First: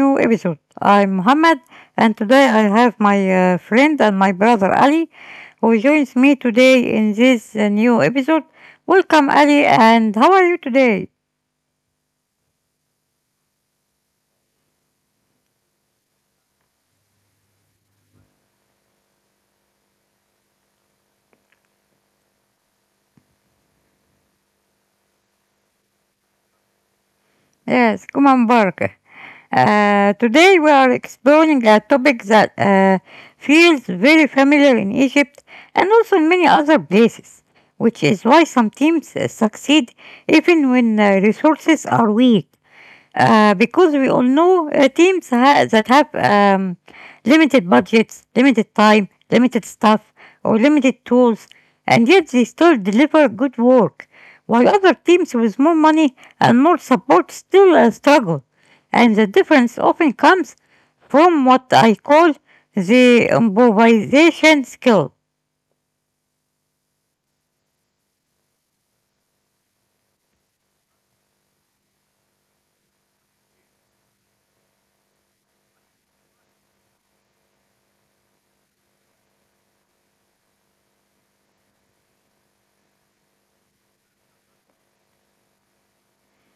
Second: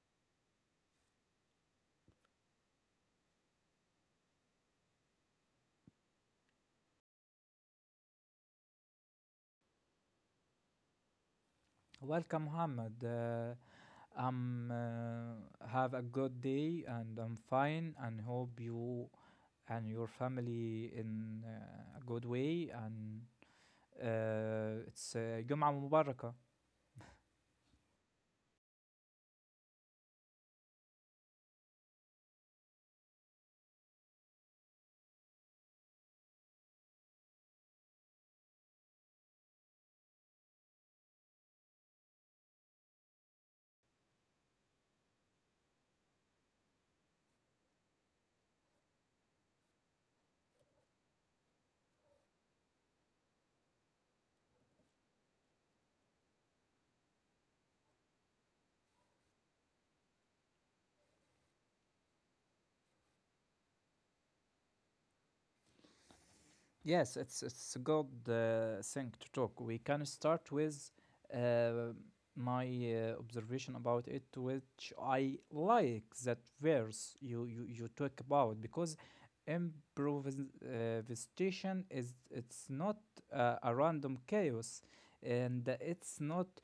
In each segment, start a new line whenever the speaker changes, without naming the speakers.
new episode. I'm Muhammad, and today I have my friend and my brother Ali, who joins me today in this new episode. Welcome, Ali, and how are you today?
Welcome, Mohammed. I'm have a good day, and I'm fine, and hope you and your family in a good way. And it's Jum'a Mubarakah.
Yes, come on, Bark. Today we are exploring a topic that feels very familiar in Egypt and also in many other places, which is why some teams succeed even when resources are weak. Because we all know that have limited budgets, limited time, limited staff, or limited tools, and yet they still deliver good work, while other teams with more money and more support still struggle. And the difference often comes from what I call the improvisation skill.
Yes, it's a good thing to talk. We can start with uh, my observation about it, which I like that verse you talk about because improvisation is it's not a random chaos, and it's not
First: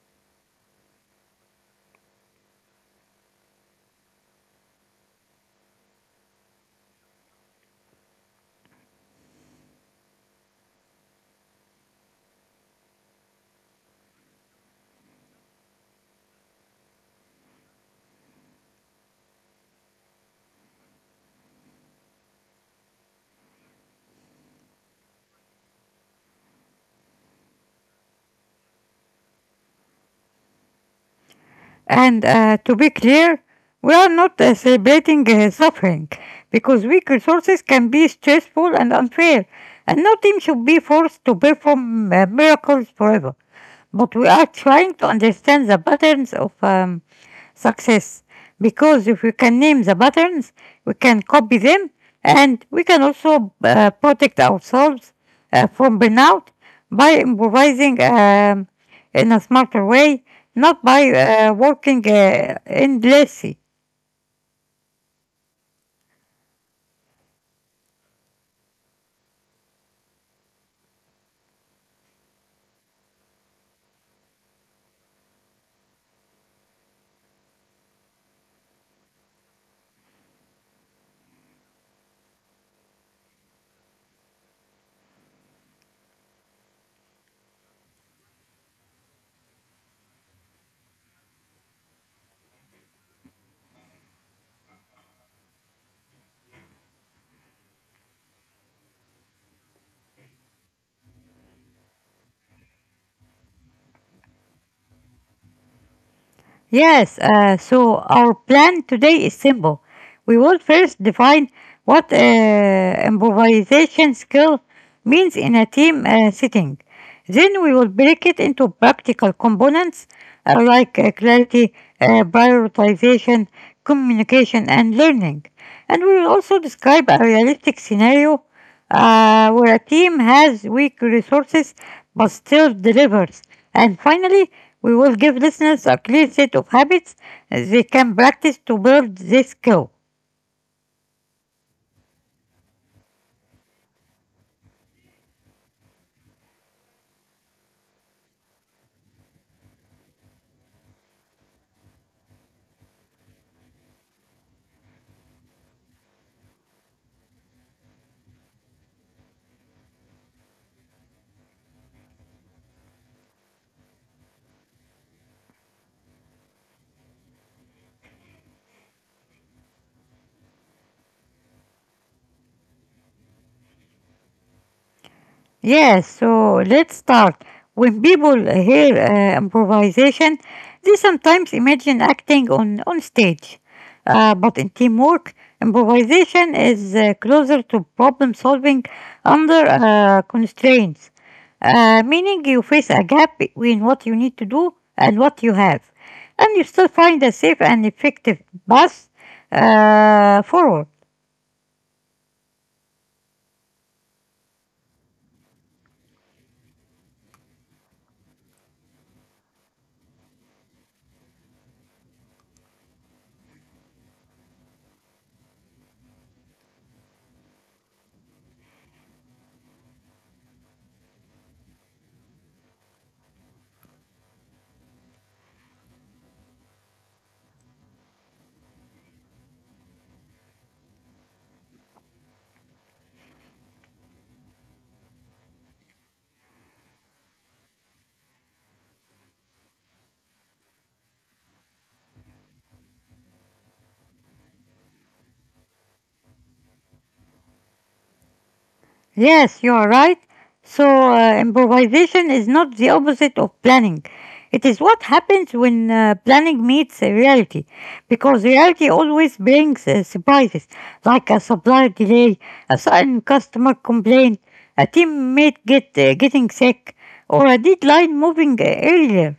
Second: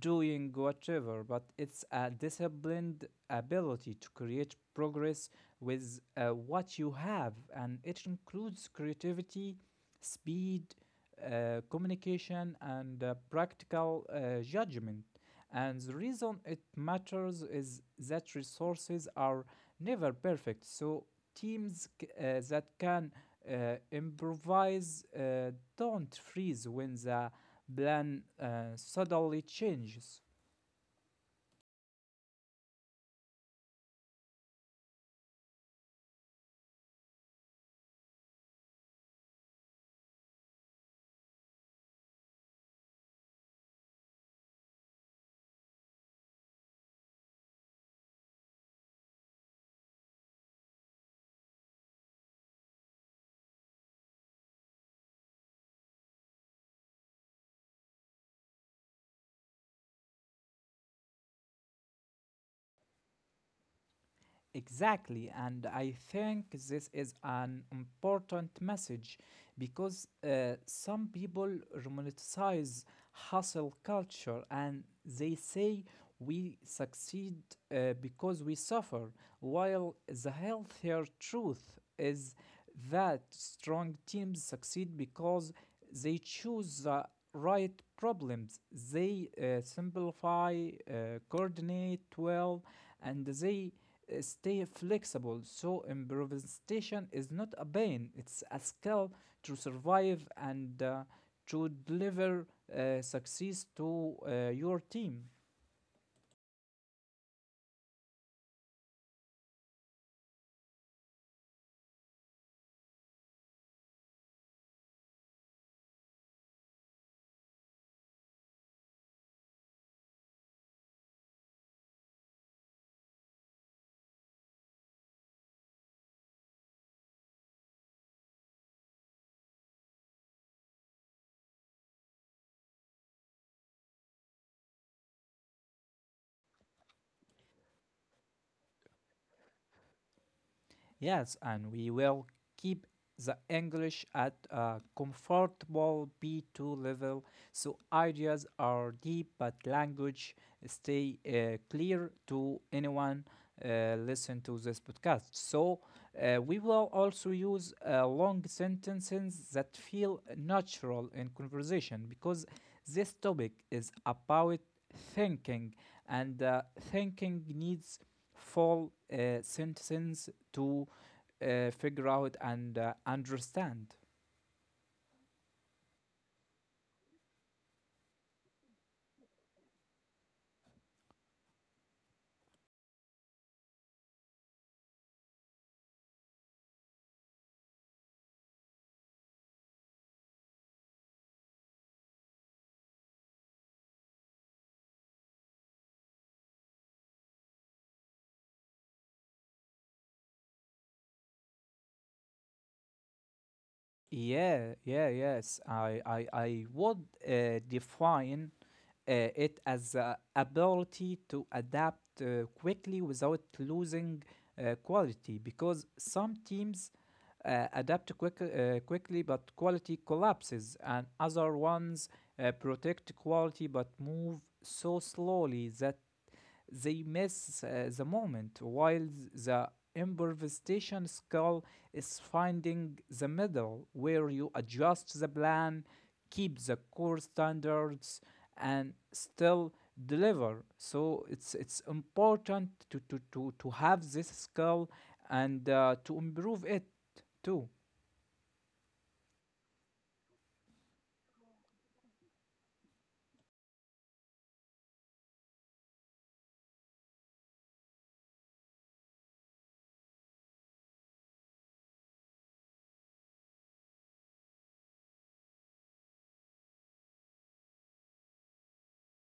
doing whatever, but it's a disciplined ability to create progress with what you have, and it includes creativity, speed, communication, and practical judgment. And the reason it matters is that resources are never perfect. So teams that can improvise don't freeze when the plan suddenly changes.
And to be clear, we are not celebrating suffering because weak resources can be stressful and unfair, and no team should be forced to perform miracles forever. But we are trying to understand the patterns of success, because if we can name the patterns, we can copy them, and we can also protect ourselves from burnout by improvising in a smarter way, not by working endlessly.
Exactly, and I think this is an important message because some people romanticize hustle culture, and they say we succeed because we suffer, while the healthier truth is that strong teams succeed because they choose the right problems, they simplify, coordinate well, and they stay flexible. So, improvisation is not a pain, it's a skill to survive and to deliver success to your team.
Yes, so our plan today is simple. We will first define what improvisation skill means in a team setting. Then we will break it into practical components like clarity, prioritization, communication, and learning. And we will also describe a realistic scenario where a team has weak resources but still delivers. And finally, we will give listeners a clear set of habits they can practice to build this skill.
Yes, and we will keep the English at a comfortable B2 level, so ideas are deep but language stay clear to anyone listen to this podcast. So we will also use long sentences that feel natural in conversation, because this topic is about thinking, and thinking needs full sentences to figure out and understand.
Yes, so let's start. When people hear improvisation, they sometimes imagine acting on stage. But in teamwork, improvisation is closer to problem solving under constraints, meaning you face a gap between what you need to do and what you have, and you still find a safe and effective path forward.
Yeah, yeah, yes. I would define it as ability to adapt quickly without losing quality, because some teams adapt quickly but quality collapses, and other ones protect quality but move so slowly that they miss the moment, while the improvisation skill is finding the middle where you adjust the plan, keep the core standards, and still deliver. So it's important to have this skill and to improve it too.
Yes, you are right. So, improvisation is not the opposite of planning. It is what happens when planning meets reality, because reality always brings surprises, like a supplier delay, a sudden customer complaint, a teammate get getting sick, or a deadline moving earlier.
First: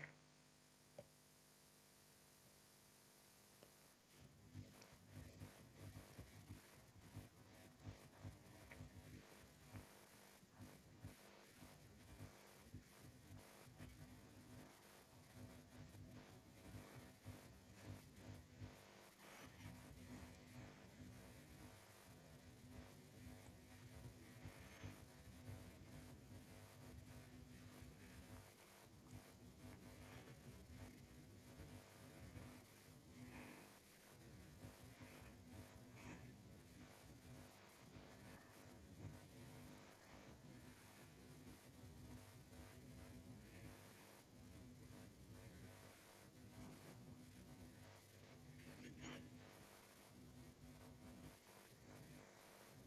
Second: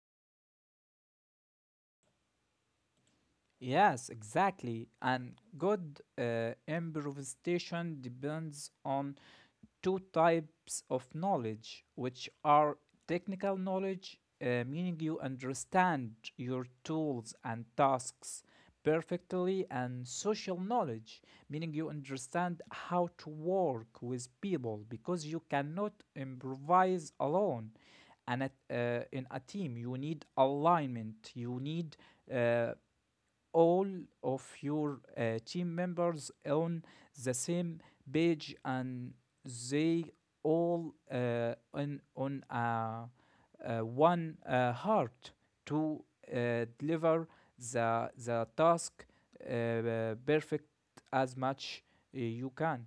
Yes, exactly. And good improvisation depends on two types of knowledge, which are technical knowledge, meaning you understand your tools and tasks perfectly, and social knowledge, meaning you understand how to work with people, because you cannot improvise alone. And in a team, you need alignment, you need uh, all of your team members on the same page, and they all on one heart to deliver the task perfect as much you can.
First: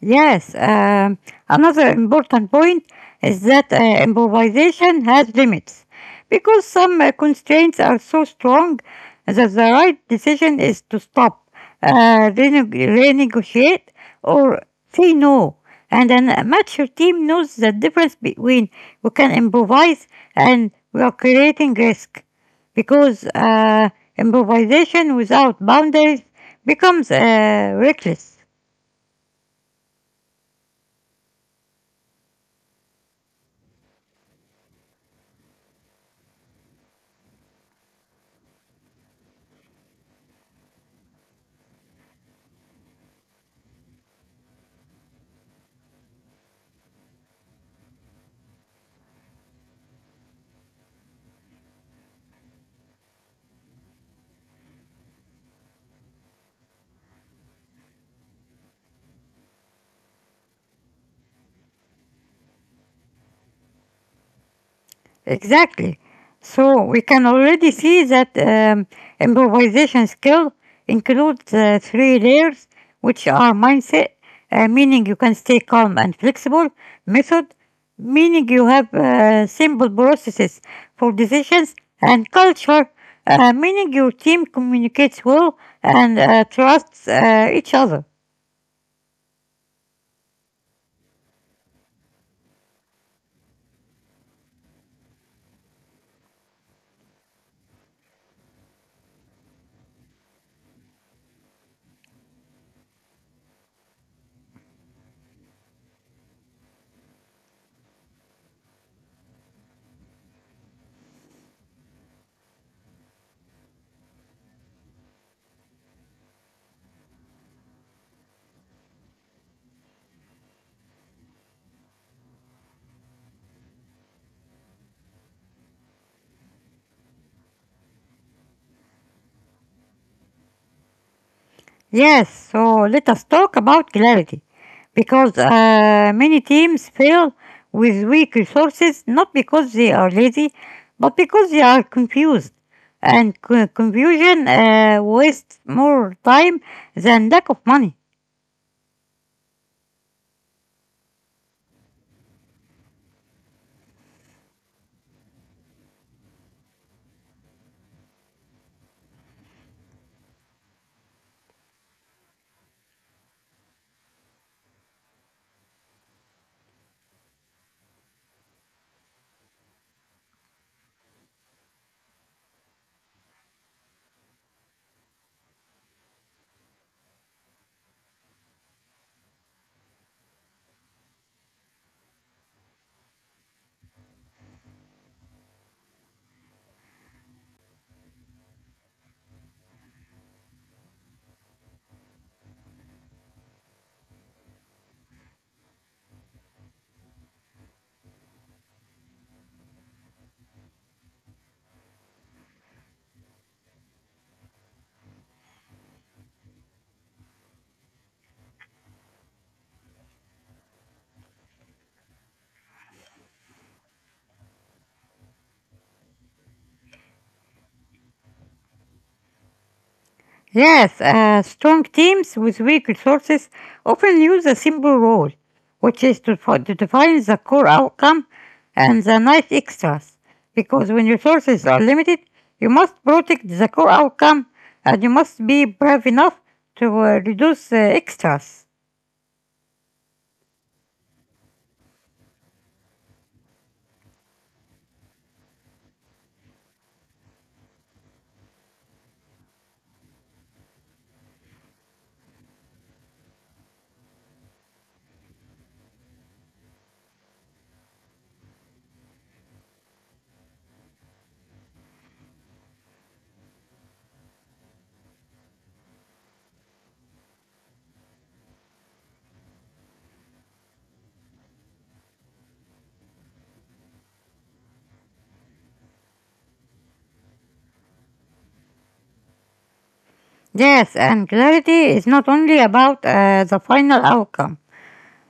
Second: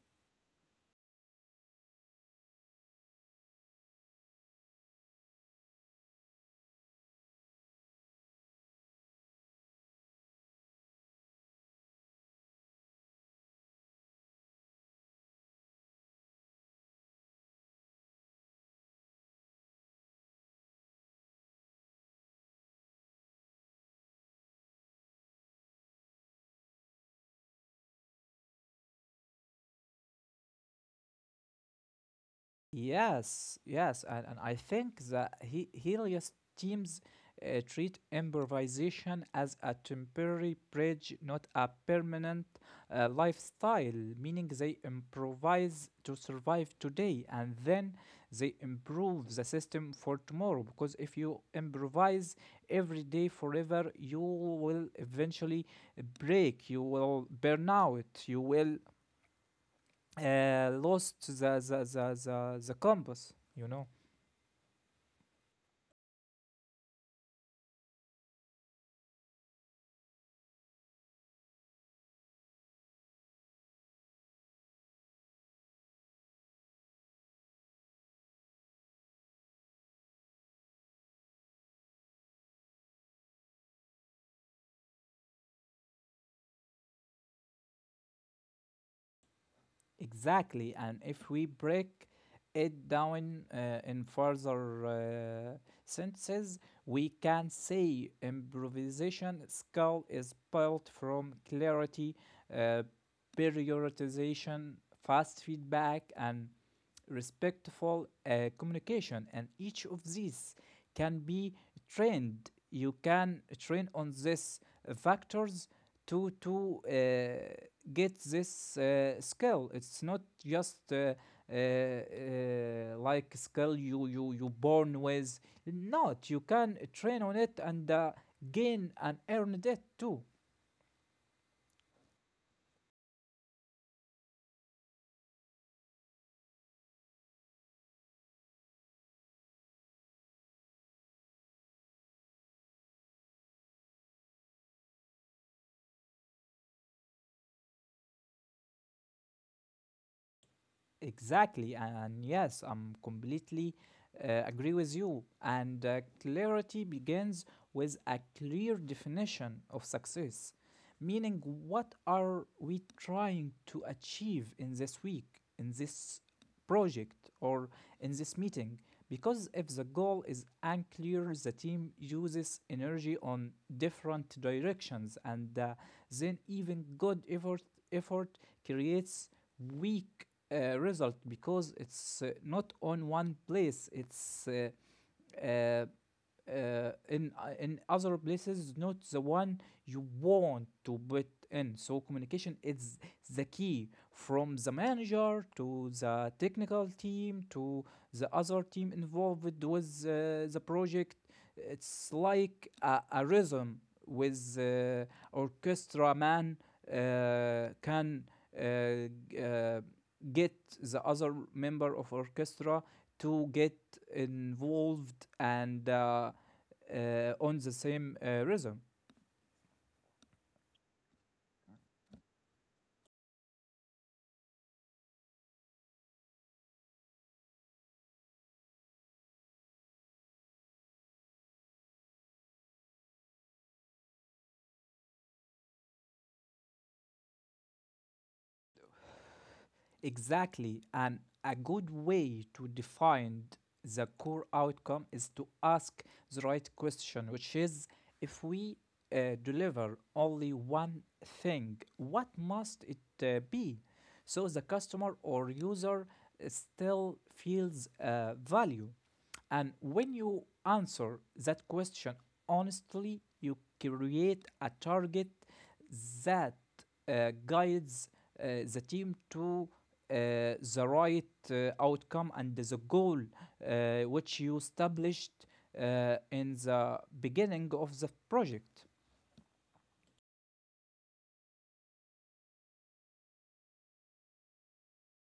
Yes, another important point is that improvisation has limits because some constraints are so strong that the right decision is to stop, uh, renegotiate, or say no. And then a mature team knows the difference between we can improvise and we are creating risk, because improvisation without boundaries becomes reckless.
Yes, yes, and I think that he Helios teams treat improvisation as a temporary bridge, not a permanent lifestyle, meaning they improvise to survive today and then they improve the system for tomorrow. Because if you improvise every day forever, you will eventually break, you will burn out, you will lost the compass, you know?
Exactly. So we can already see that improvisation skill includes three layers, which are mindset, meaning you can stay calm and flexible, method, meaning you have simple processes for decisions, and culture, meaning your team communicates well and trusts each other.
Exactly, and if we break it down in further sentences, we can say improvisation skill is built from clarity, uh, periodization, fast feedback, and respectful communication, and each of these can be trained. You can train on these factors to get this skill. It's not just like skill you born with. Not, you can train on it and gain and earn it too.
Yes, so let us talk about clarity, because many teams fail with weak resources not because they are lazy but because they are confused, and confusion wastes more time than lack of money.
Exactly, and yes, I'm completely agree with you. And clarity begins with a clear definition of success, meaning what are we trying to achieve in this week, in this project, or in this meeting? Because if the goal is unclear, the team uses energy on different directions, and then even good effort creates weak result, because it's not on one place. It's uh, in other places, not the one you want to put in. So communication is the key, from the manager to the technical team to the other team involved with the project. It's like a rhythm with orchestra man can uh, uh, get the other member of orchestra to get involved and on the same rhythm.
Yes, strong teams with weak resources often use a simple rule, which is to define the core outcome and the nice extras. Because when resources are limited, you must protect the core outcome and you must be brave enough to reduce extras.
Exactly. And a good way to define the core outcome is to ask the right question, which is if we deliver only one thing, what must it be? So the customer or user still feels value. And when you answer that question honestly, you create a target that guides the team to the right outcome and the goal which you established in the beginning of the project.
Yes, and clarity is not only about the final outcome.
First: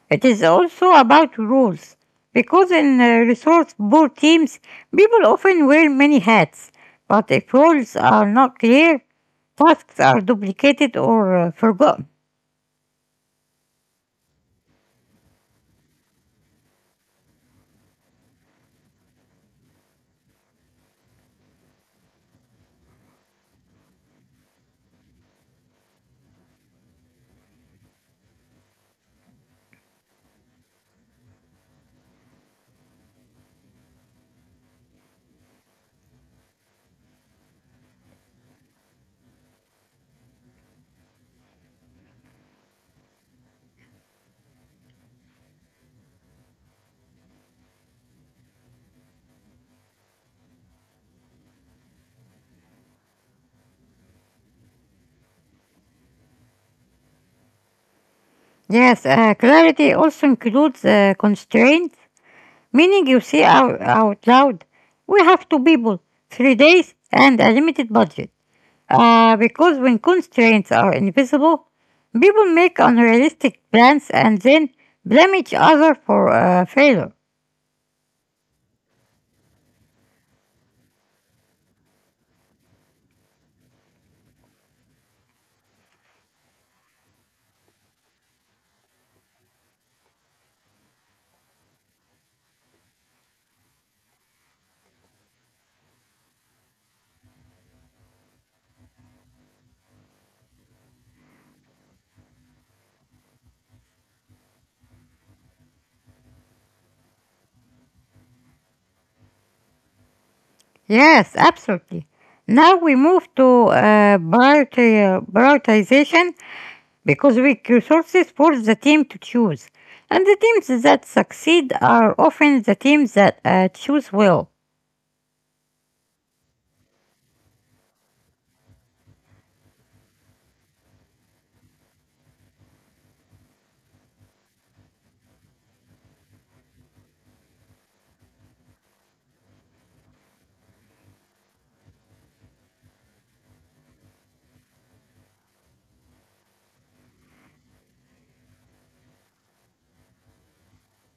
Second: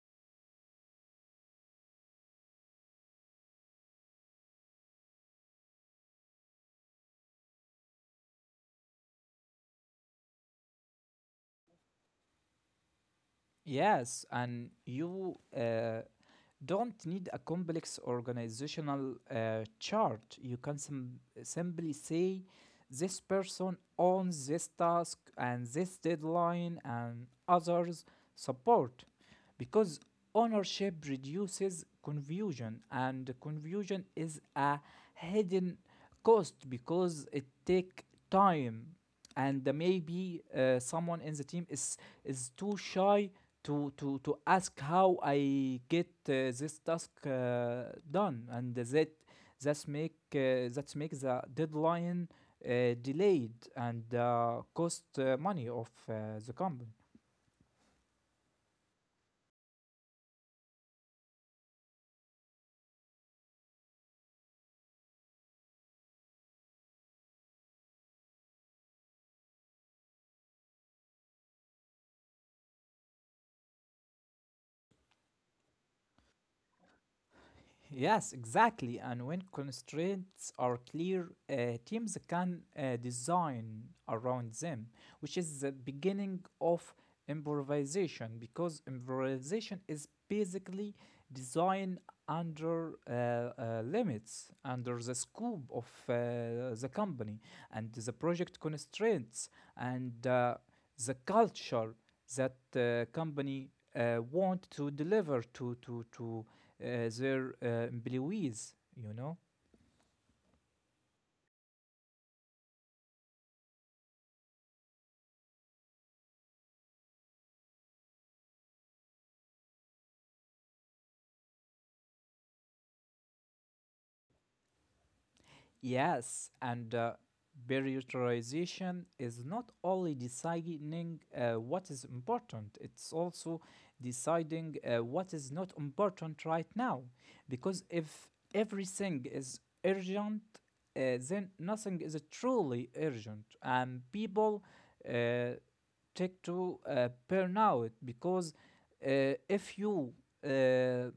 It is also about rules, because in resource poor teams, people often wear many hats, but if roles are not clear, tasks are duplicated or forgotten.
Yes, and you don't need a complex organizational chart. You can simply say this person owns this task and this deadline, and others support, because ownership reduces confusion, and confusion is a hidden cost, because it takes time, and maybe someone in the team is too shy to ask how I get this task done, and that's make the deadline delayed and cost money of the company.
Yes, clarity also includes constraints, meaning you say out loud, we have two people, 3 days, and a limited budget. Because when constraints are invisible, people make unrealistic plans and then blame each other for failure.
Yes, exactly. And when constraints are clear, teams can design around them, which is the beginning of improvisation, because improvisation is basically design under limits, under the scope of the company and the project constraints, and the culture that company want to deliver to their employees, you know?
Yes, absolutely. Now we move to prioritization, because we give resources for the team to choose. And the teams that succeed are often the teams that choose well.
Yes, and prioritization is not only deciding what is important, it's also deciding what is not important right now. Because if everything is urgent, then nothing is truly urgent, and people uh, take to burn out, because if you uh,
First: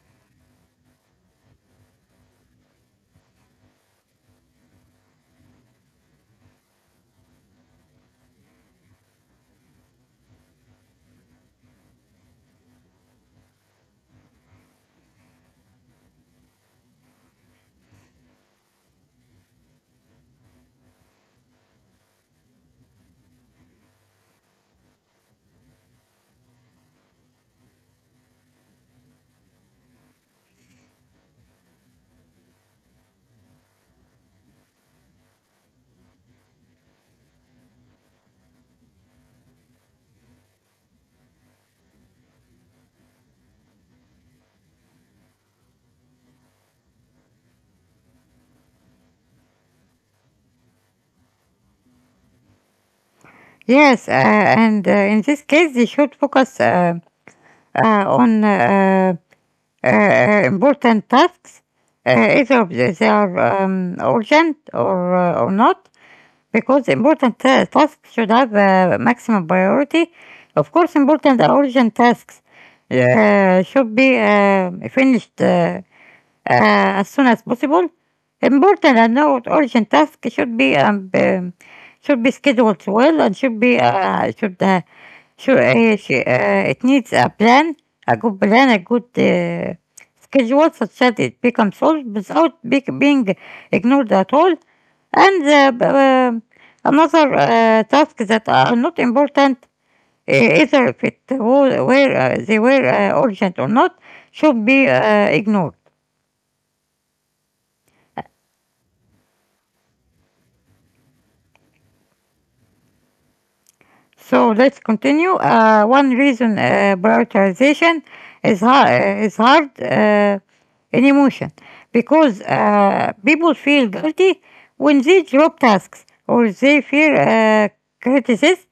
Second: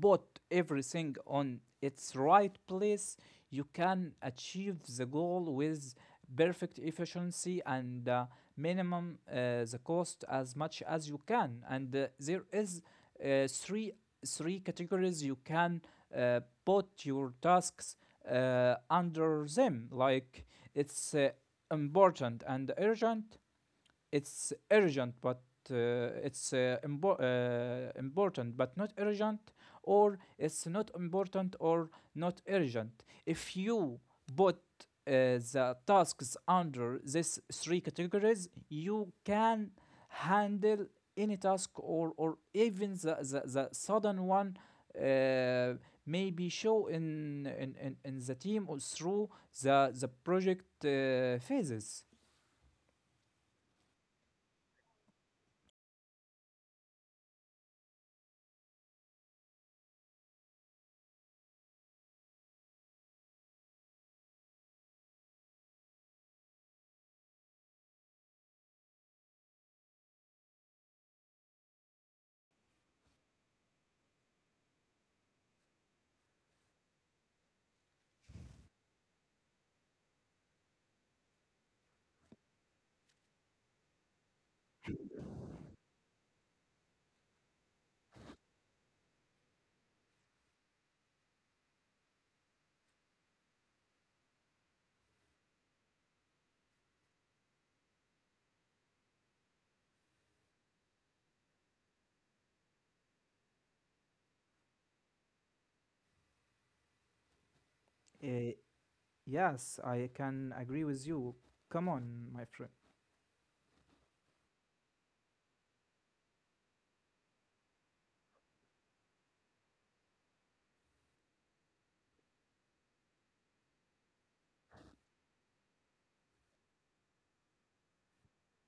put everything on its right place, you can achieve the goal with perfect efficiency and minimum the cost as much as you can. And there is three three categories you can put your tasks under them. Like, it's important and urgent, it's urgent but uh, important but not urgent, or it's not important or not urgent. If you put uh, the tasks under these three categories, you can handle any task, or even the sudden one uh, maybe show in the team or through the project phases.
Yes, and in this case, they should focus on important tasks, either they are urgent or not, because important tasks should have maximum priority. Of course, important and urgent tasks should be finished. As soon as possible. Important and note urgent tasks should be scheduled well and should be should sh- it needs a plan, a good schedule such that it becomes solved without being ignored at all. And uh, b- um, Another task that are not important, either if it wa- were, they were urgent or not, should be ignored.
Uh, Yes, I can agree with you. Come on, my friend.
So let's continue. One reason prioritization is hard in emotion, because people feel guilty when they drop tasks or they fear criticism,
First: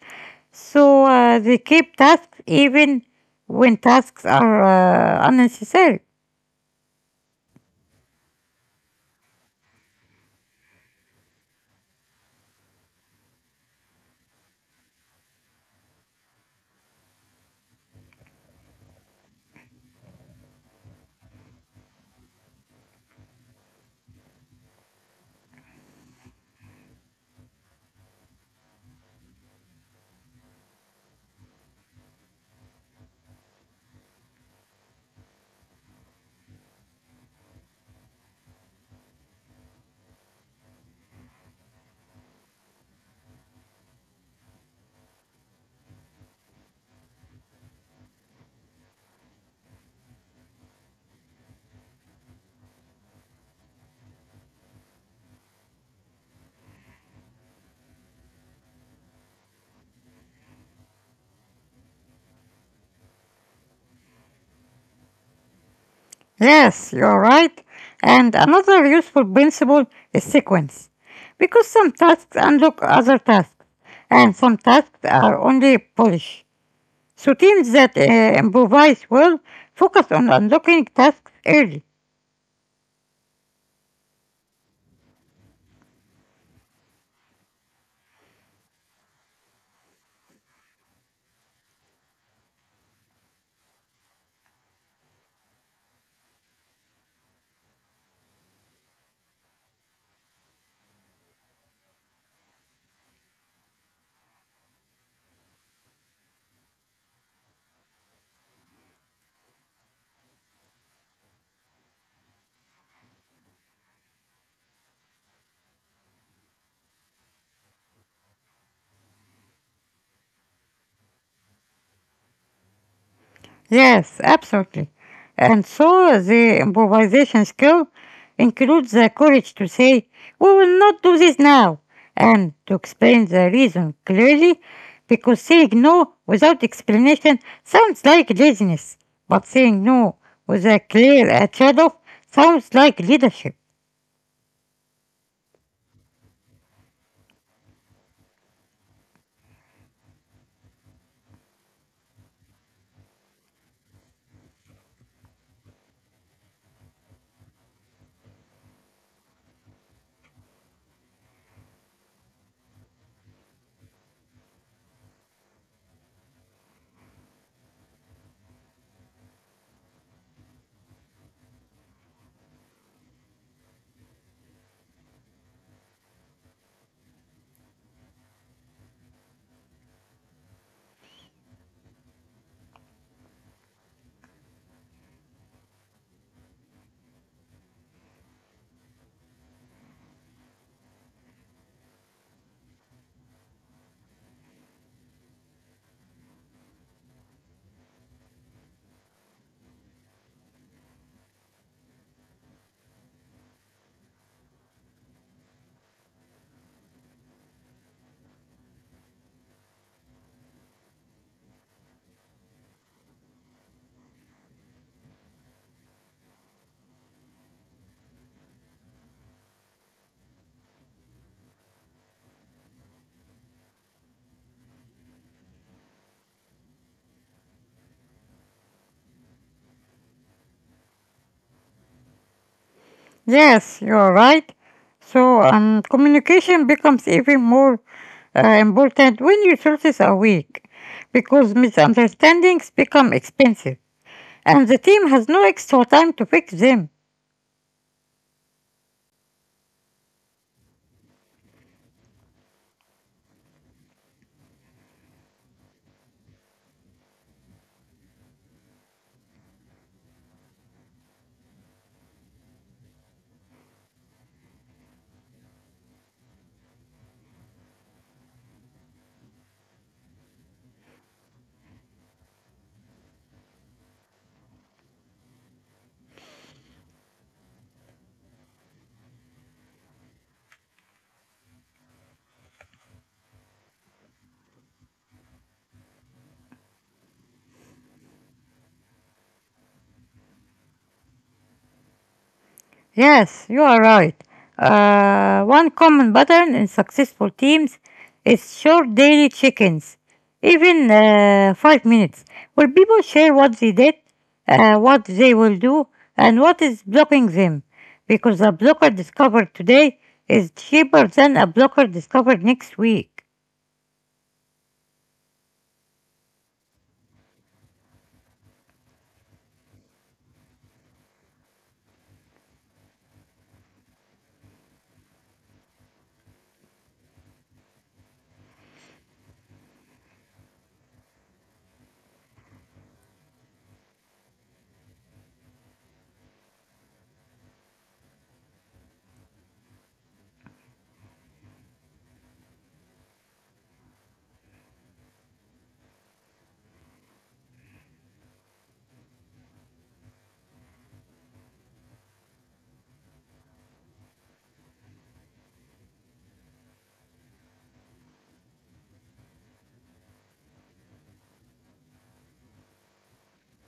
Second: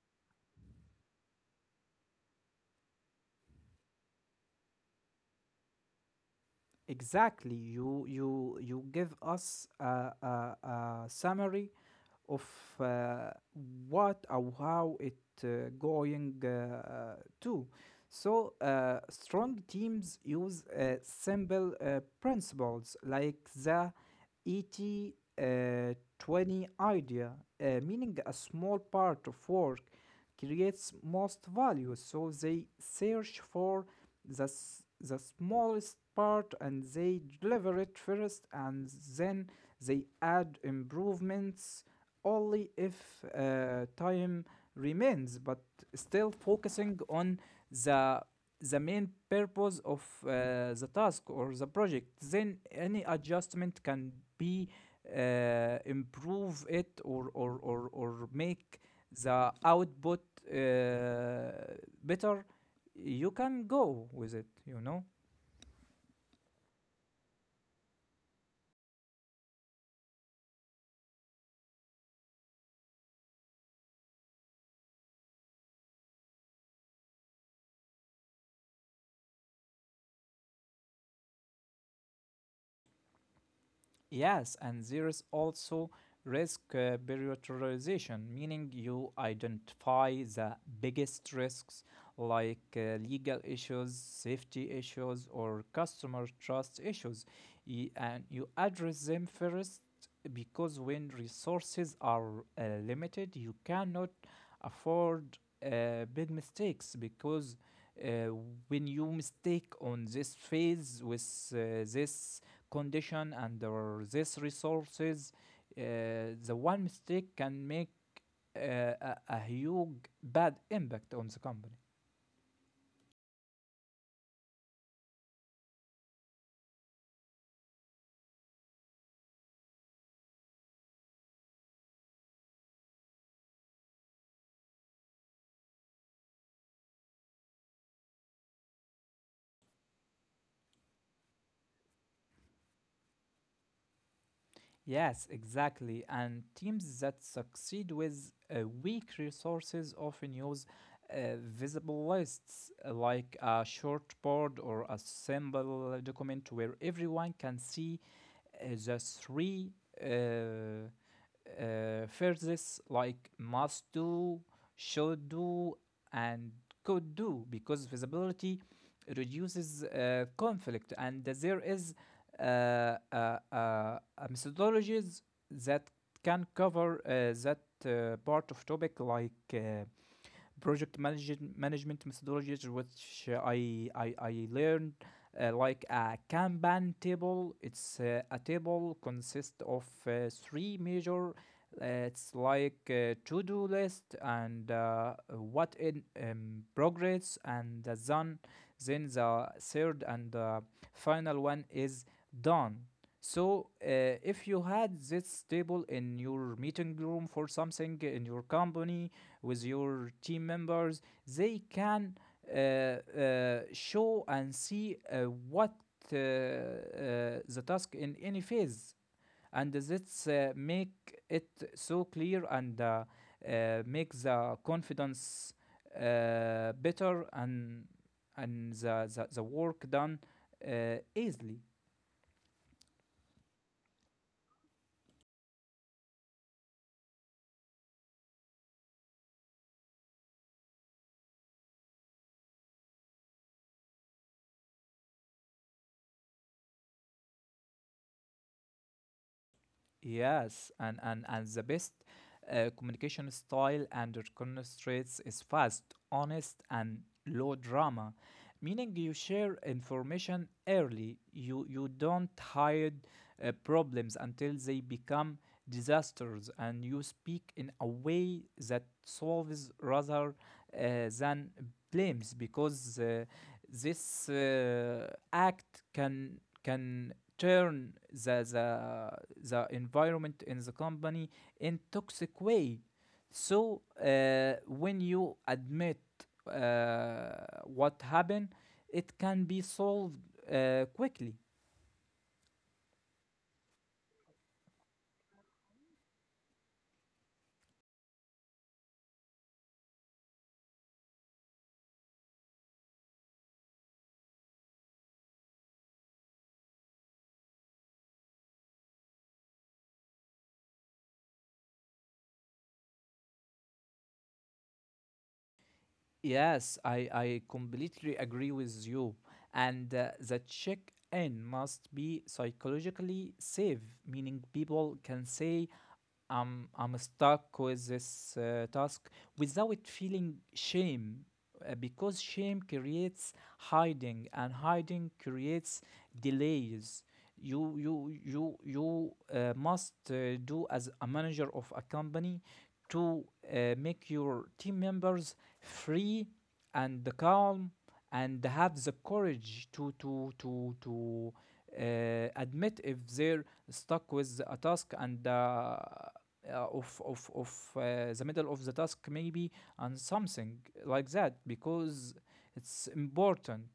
so they keep tasks even when tasks are unnecessary.
Exactly. You give us a summary of uh, what or how it going to. So strong teams use simple principles like the ET 20 idea, meaning a small part of work creates most value. So they search for the, the smallest part, and they deliver it first, and then they add improvements only if time remains, but still focusing on the the main purpose of the task or the project. Then any adjustment can be improve it, or or make the output uh, better. You can go with it, you know?
Yes, you're right. And another useful principle is sequence. Because some tasks unlock other tasks, and some tasks are only polish. So teams that improvise well focus on unlocking tasks early.
Yes, and there is also risk prioritization, meaning you identify the biggest risks like legal issues, safety issues, or customer trust issues, and you address them first, because when resources are limited, you cannot afford big mistakes, because uh, when you mistake on this phase with this condition under these resources, the one mistake can make uh, a huge bad impact on the company.
Yes, absolutely. And so the improvisation skill includes the courage to say, we will not do this now, and to explain the reason clearly, because saying no without explanation sounds like laziness, but saying no with a clear trade-off sounds like leadership.
Yes, exactly. And teams that succeed with weak resources often use visible lists like a short board or a simple document where everyone can see the three uh, phrases like must do, should do, and could do, because visibility reduces conflict, and there is a methodologies that can cover that part of topic, like project management methodologies, which I learned like a Kanban table. It's a table consists of three major. It's like a to-do list, and what in progress, and the done. Then the third and final one is done. So, if you had this table in your meeting room for something in your company, with your team members, they can show and see what uh, uh, the task in any phase, and that's make it so clear, and make the confidence better, and the work done easily.
Yes, you're right. So, communication becomes even more important when resources are weak, because misunderstandings become expensive and the team has no extra time to fix them.
Yes, and the best communication style and reconnaissance is fast, honest, and low drama, meaning you share information early. You don't hide problems until they become disasters, and you speak in a way that solves rather than blames because this act can turn the environment in the company in toxic way. So when you admit uh, what happened, it can be solved quickly.
Yes, you are right. One common pattern in successful teams is short daily check ins, even 5 minutes, where people share what they did, what they will do, and what is blocking them, because a blocker discovered today is cheaper than a blocker discovered next week.
Yes, I completely agree with you. And the check in must be psychologically safe, meaning people can say I'm stuck with this task without feeling shame, because shame creates hiding, and hiding creates delays. You must do as a manager of a company to make your team members free and calm, and have the courage to admit if they're stuck with a task, and of the middle of the task maybe, and something like that because it's important.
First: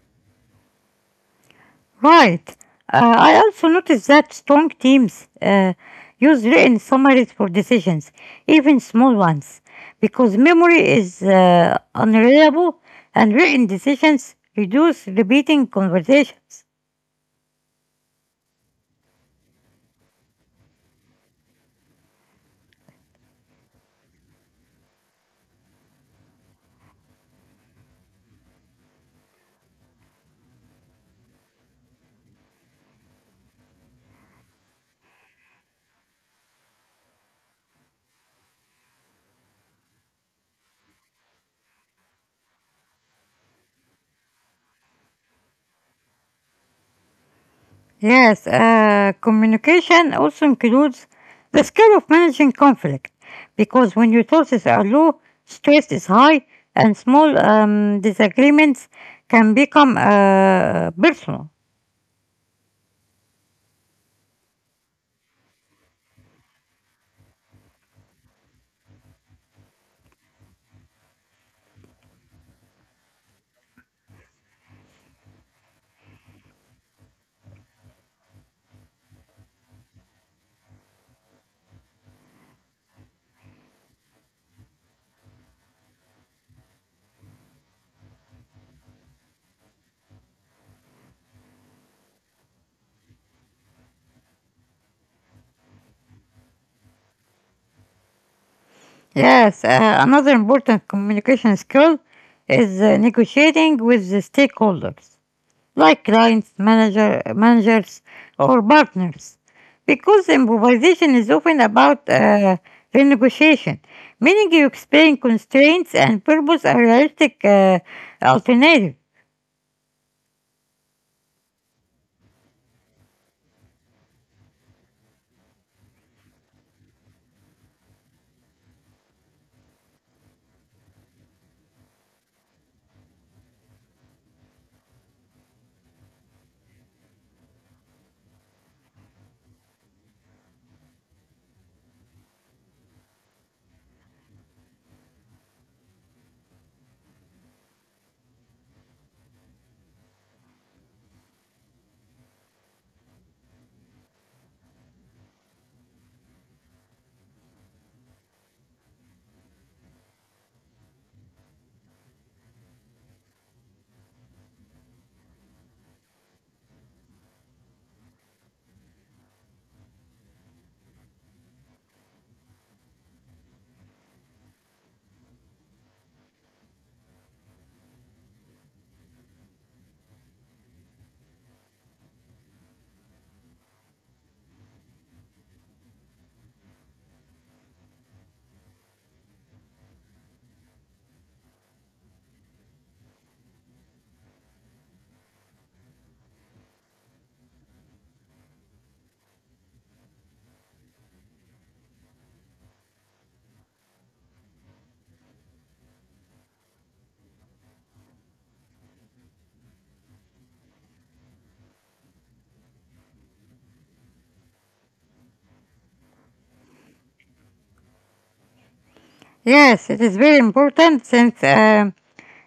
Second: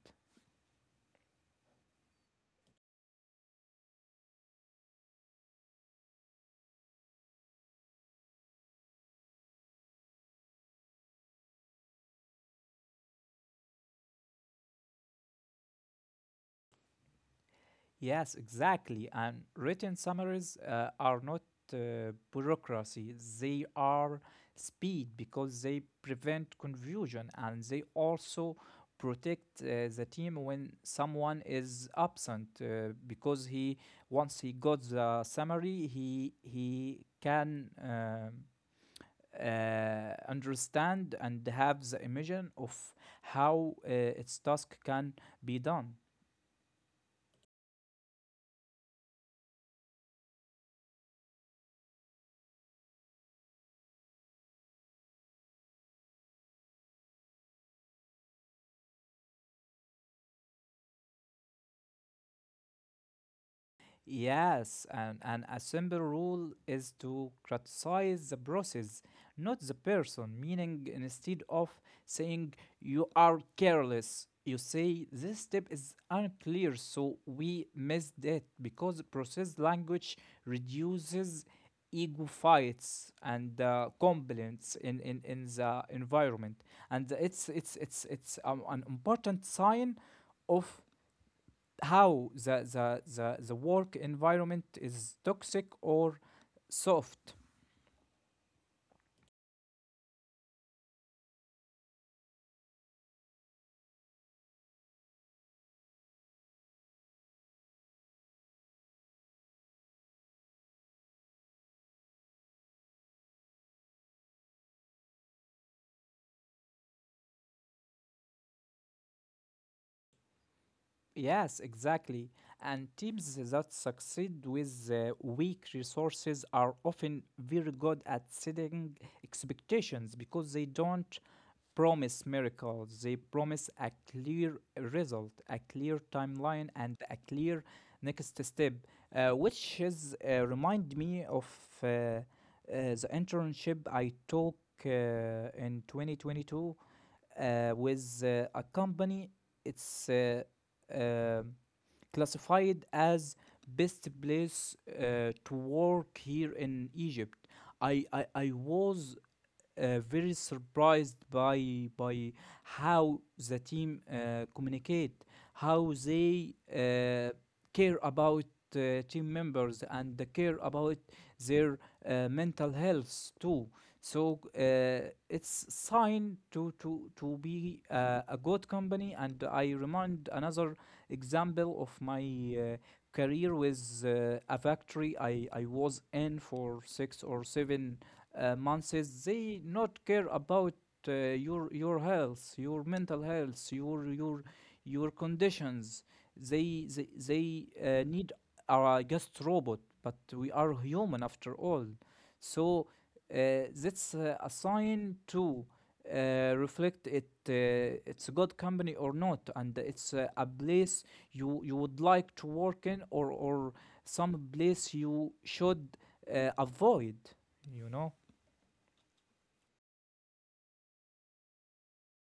Right. I also noticed that strong teams use written summaries for decisions, even small ones, because memory is unreliable and written decisions reduce repeating conversations.
Yes, exactly. And written summaries are not bureaucracy, they are speed because they prevent confusion, and they also protect the team when someone is absent, because he, once he got the summary, he can understand and have the image of how its task can be done.
Yes, communication also includes the skill of managing conflict, because when resources are low, stress is high, and small disagreements can become personal.
Yes, and a simple rule is to criticize the process, not the person. Meaning, instead of saying you are careless, you say this step is unclear, so we missed it because process language reduces ego fights and complaints in the environment, and it's an important sign of how the work environment is toxic or soft.
Yes, another important communication skill is negotiating with the stakeholders, like clients, managers, or partners, because improvisation is often about renegotiation, meaning you explain constraints and purpose a realistic alternative.
Yes, exactly. And teams that succeed with weak resources are often very good at setting expectations because they don't promise miracles. They promise a clear result, a clear timeline, and a clear next step, which is remind me of uh, uh, the internship I took in 2022 with a company. It's uh, classified as best place to work here in Egypt. I was very surprised by how the team communicate, how they care about uh, team members and care about their mental health too. So it's sign to be a good company. And I remind another example of my career with a factory I was in for 6 or 7 months. They not care about your health, your mental health, your conditions. They need are just robot, but we are human after all. So that's a sign to reflect it. It's a good company or not, and it's a place you would like to work in, or some place you should avoid. You know?
Yes, it is very important since.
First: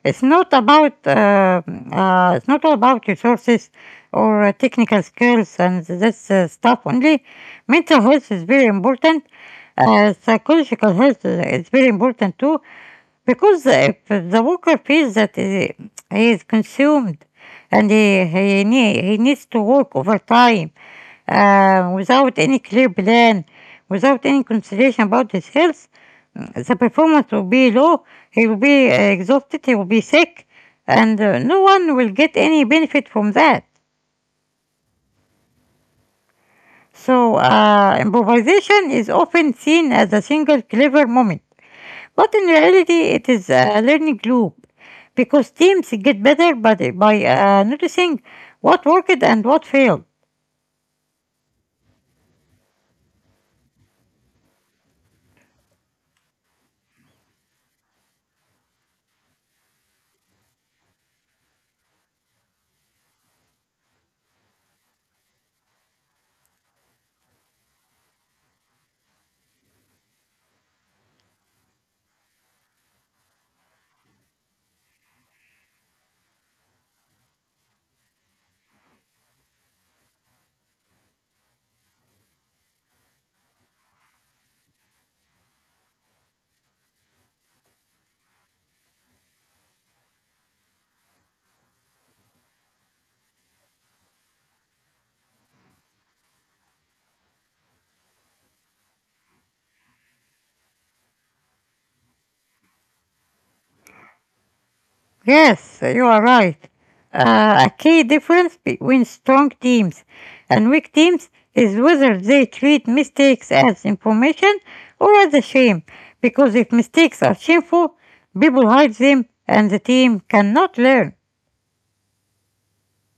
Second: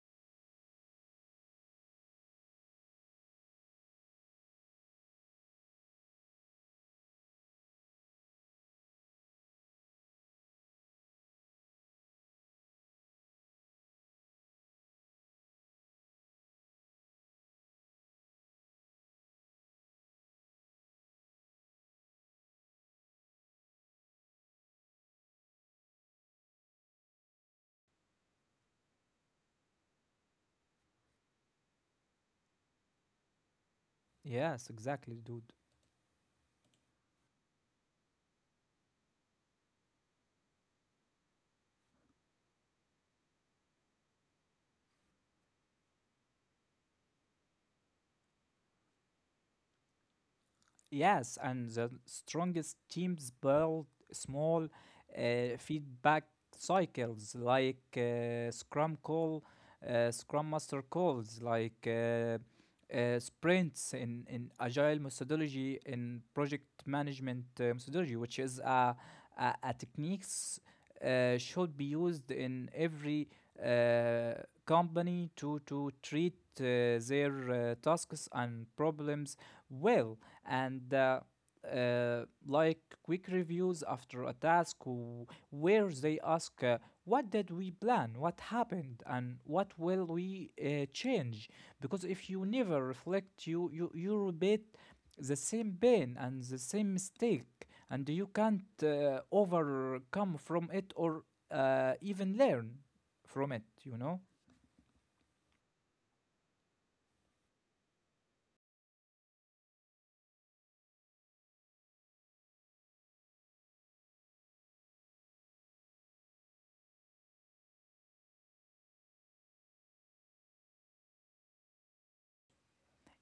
It's not about it's not all about resources or technical skills and this stuff only. Mental health is very important. Psychological health is very important too, because if the worker feels that he is consumed and he needs to work overtime without any clear plan, without any consideration about his health, the performance will be low, he will be exhausted, he will be sick, and no one will get any benefit from that.
Yes, exactly, dude.
So, improvisation is often seen as a single clever moment, but in reality, it is a learning loop, because teams get better by noticing what worked and what failed.
Yes, and the strongest teams build small feedback cycles like Scrum call, Scrum Master calls, like sprints in agile methodology, in project management methodology, which is a techniques should be used in every uh, company to treat their tasks and problems well, and like quick reviews after a task where they ask what did we plan, what happened, and what will we change. Because if you never reflect, you repeat the same pain and the same mistake, and you can't overcome from it or even learn from it.
Yes, you are right. A key difference between strong teams and weak teams is whether they treat mistakes as information or as a shame. Because if mistakes are shameful, people hide them and the team cannot learn.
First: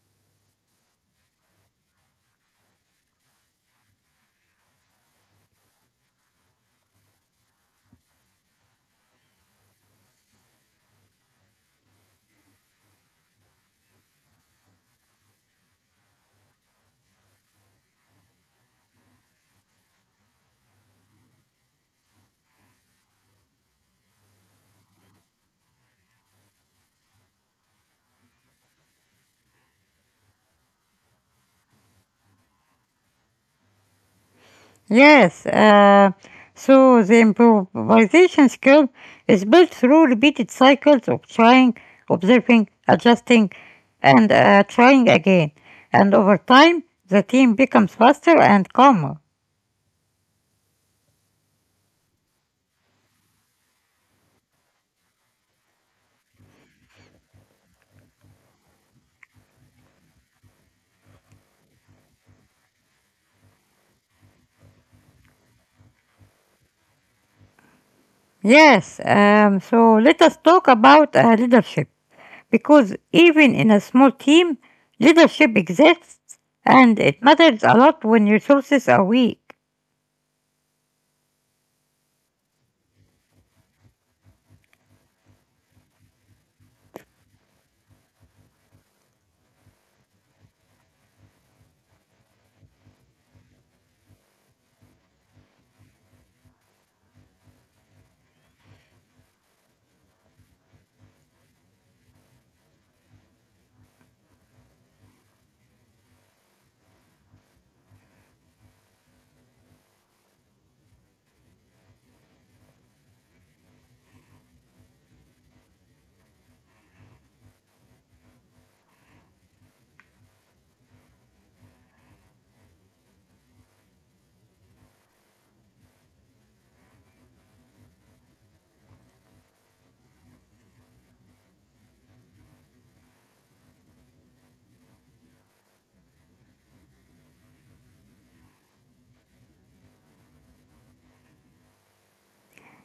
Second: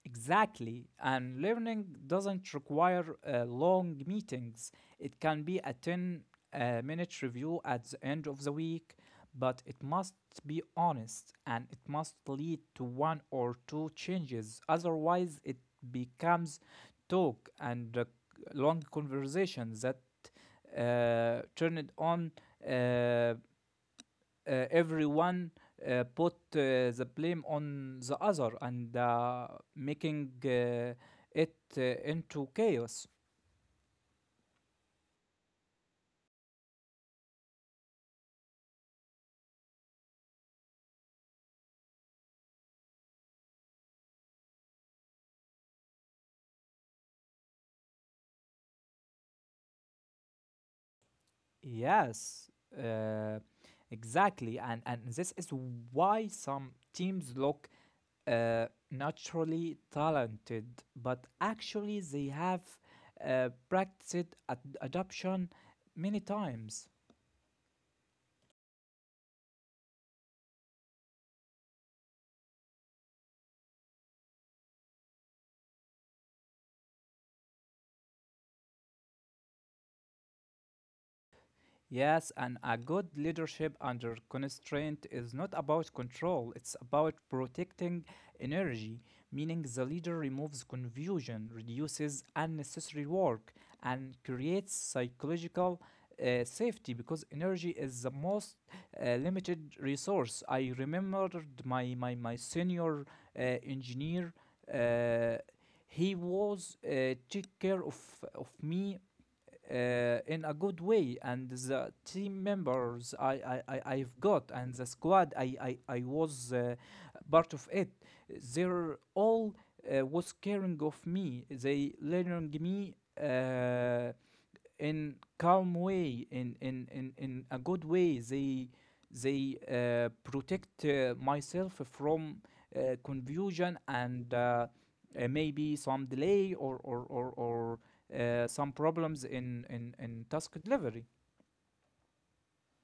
Exactly. And learning doesn't require long meetings. It can be a 10 minute review at the end of the week, but it must be honest and it must lead to one or two changes. Otherwise, it becomes talk and long conversations that turn it on uh, everyone put the blame on the other, and making it into chaos.
Yes, so the improvisation skill is built through repeated cycles of trying, observing, adjusting, and trying again. And over time, the team becomes faster and calmer.
Yes, uh, exactly. And this is why some teams look naturally talented, but actually they have practiced adoption many times.
Yes, so let us talk about leadership. Because even in a small team, leadership exists and it matters a lot when resources are weak.
Yes, and a good leadership under constraint is not about control, it's about protecting energy, meaning the leader removes confusion, reduces unnecessary work, and creates psychological safety because energy is the most limited resource. I remembered my senior engineer. Uh, he was take care of me in a good way, and the team members I've got, and the squad I was part of it. They're all was caring of me, they learning me uh, in calm way, in a good way. They protect myself from confusion and maybe some delay or some problems in task delivery.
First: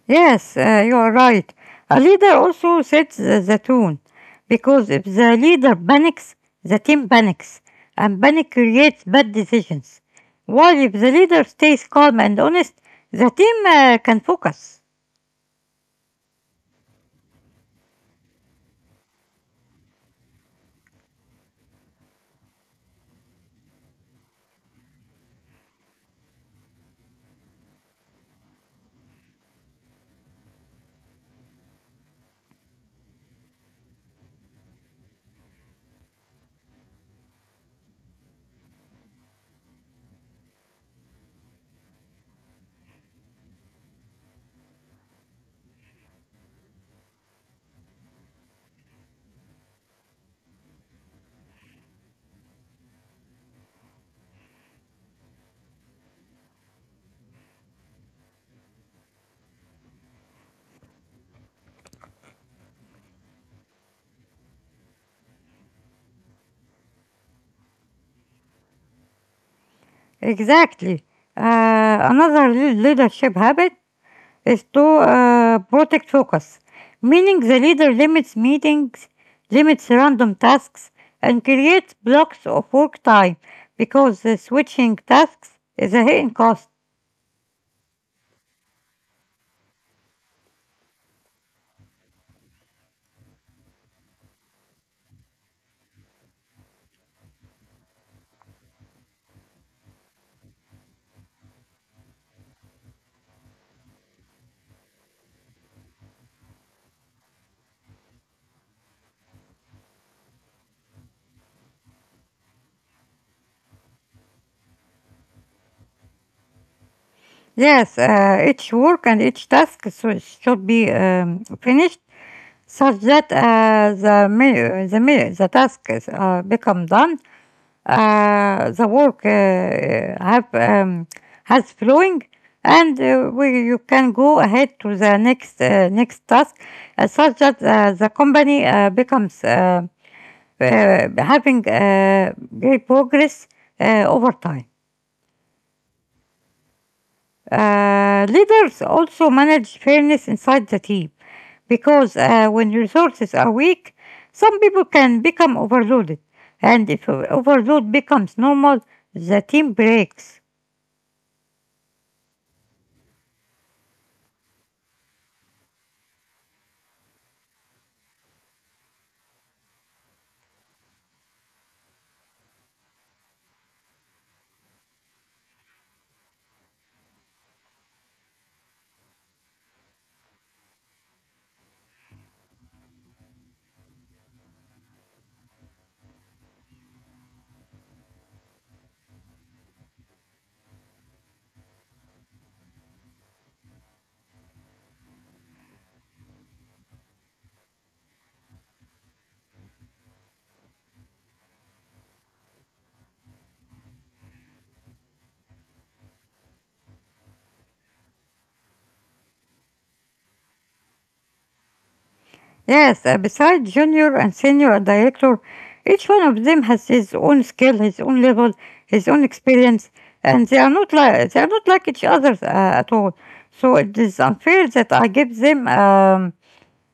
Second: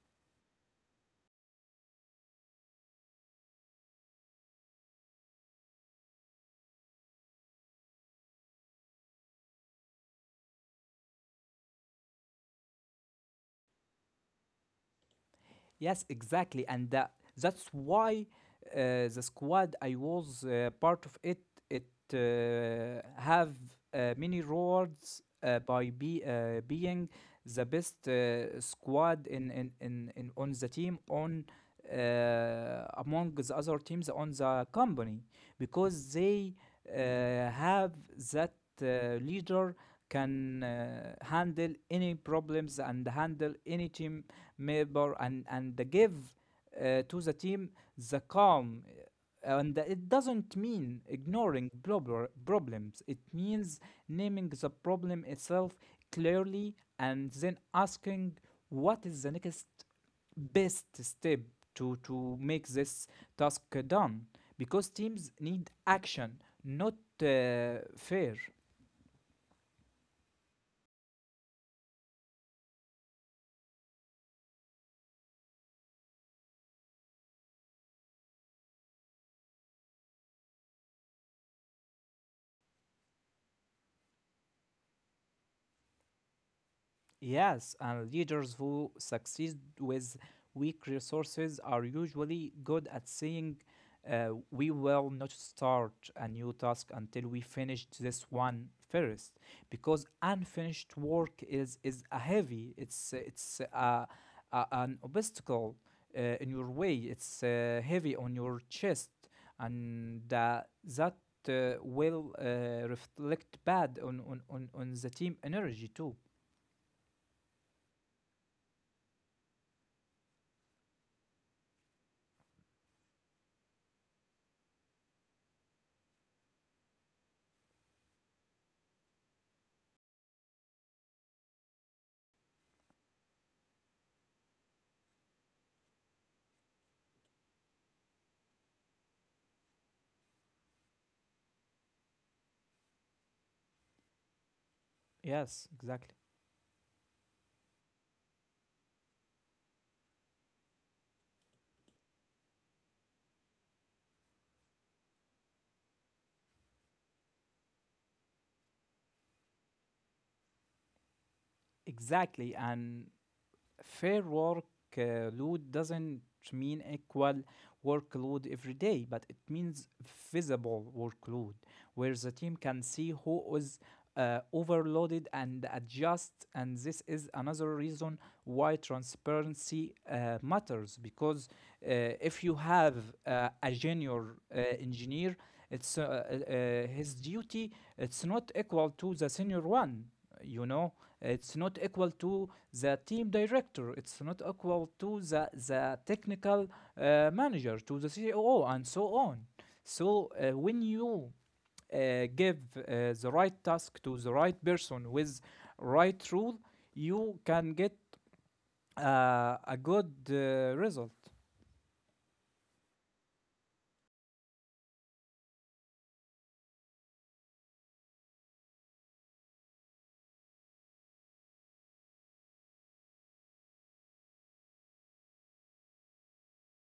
Yes, you are right. A leader also sets the tone, because if the leader panics, the team panics, and panic creates bad decisions. While if the leader stays calm and honest, the team can focus.
Yes, exactly, and that's why the squad I was part of it, it have many rewards by be being the best squad in on the team, on among the other teams on the company, because they uh, have that leader can handle any problems and handle any team Member. And they give to the team the calm. And it doesn't mean ignoring problems, it means naming the problem itself clearly and then asking what is the next best step to make this task done, because teams need action, not fear.
Exactly. Another leadership habit is to protect focus, meaning the leader limits meetings, limits random tasks, and creates blocks of work time because the switching tasks is a hidden cost.
Yes, and leaders who succeed with weak resources are usually good at saying, we will not start a new task until we finish this one first, because unfinished work is a heavy, it's an obstacle in your way, it's heavy on your chest, and that will reflect bad on the team energy too.
Yes, each work and each task so should be finished such that the task is, become done. The work has flowing and you can go ahead to the next next task such that the company becomes having great progress over time.
Yes, exactly.
Leaders also manage fairness inside the team, because when resources are weak, some people can become overloaded, and if overload becomes normal, the team breaks.
Exactly. And fair work load doesn't mean equal workload every day, but it means visible workload where the team can see who is overloaded and adjust. And this is another reason why transparency matters. Because uh, if you have a junior engineer, it's his duty. It's not equal to the senior one, you know. It's not equal to the team director, it's not equal to the technical manager, to the CEO, and so on. So when you give the right task to the right person with right rule, you can get a good result.
Yes, besides junior and senior director, each one of them has his own skill, his own level, his own experience, and they are not like each other at all. So it is unfair that I give them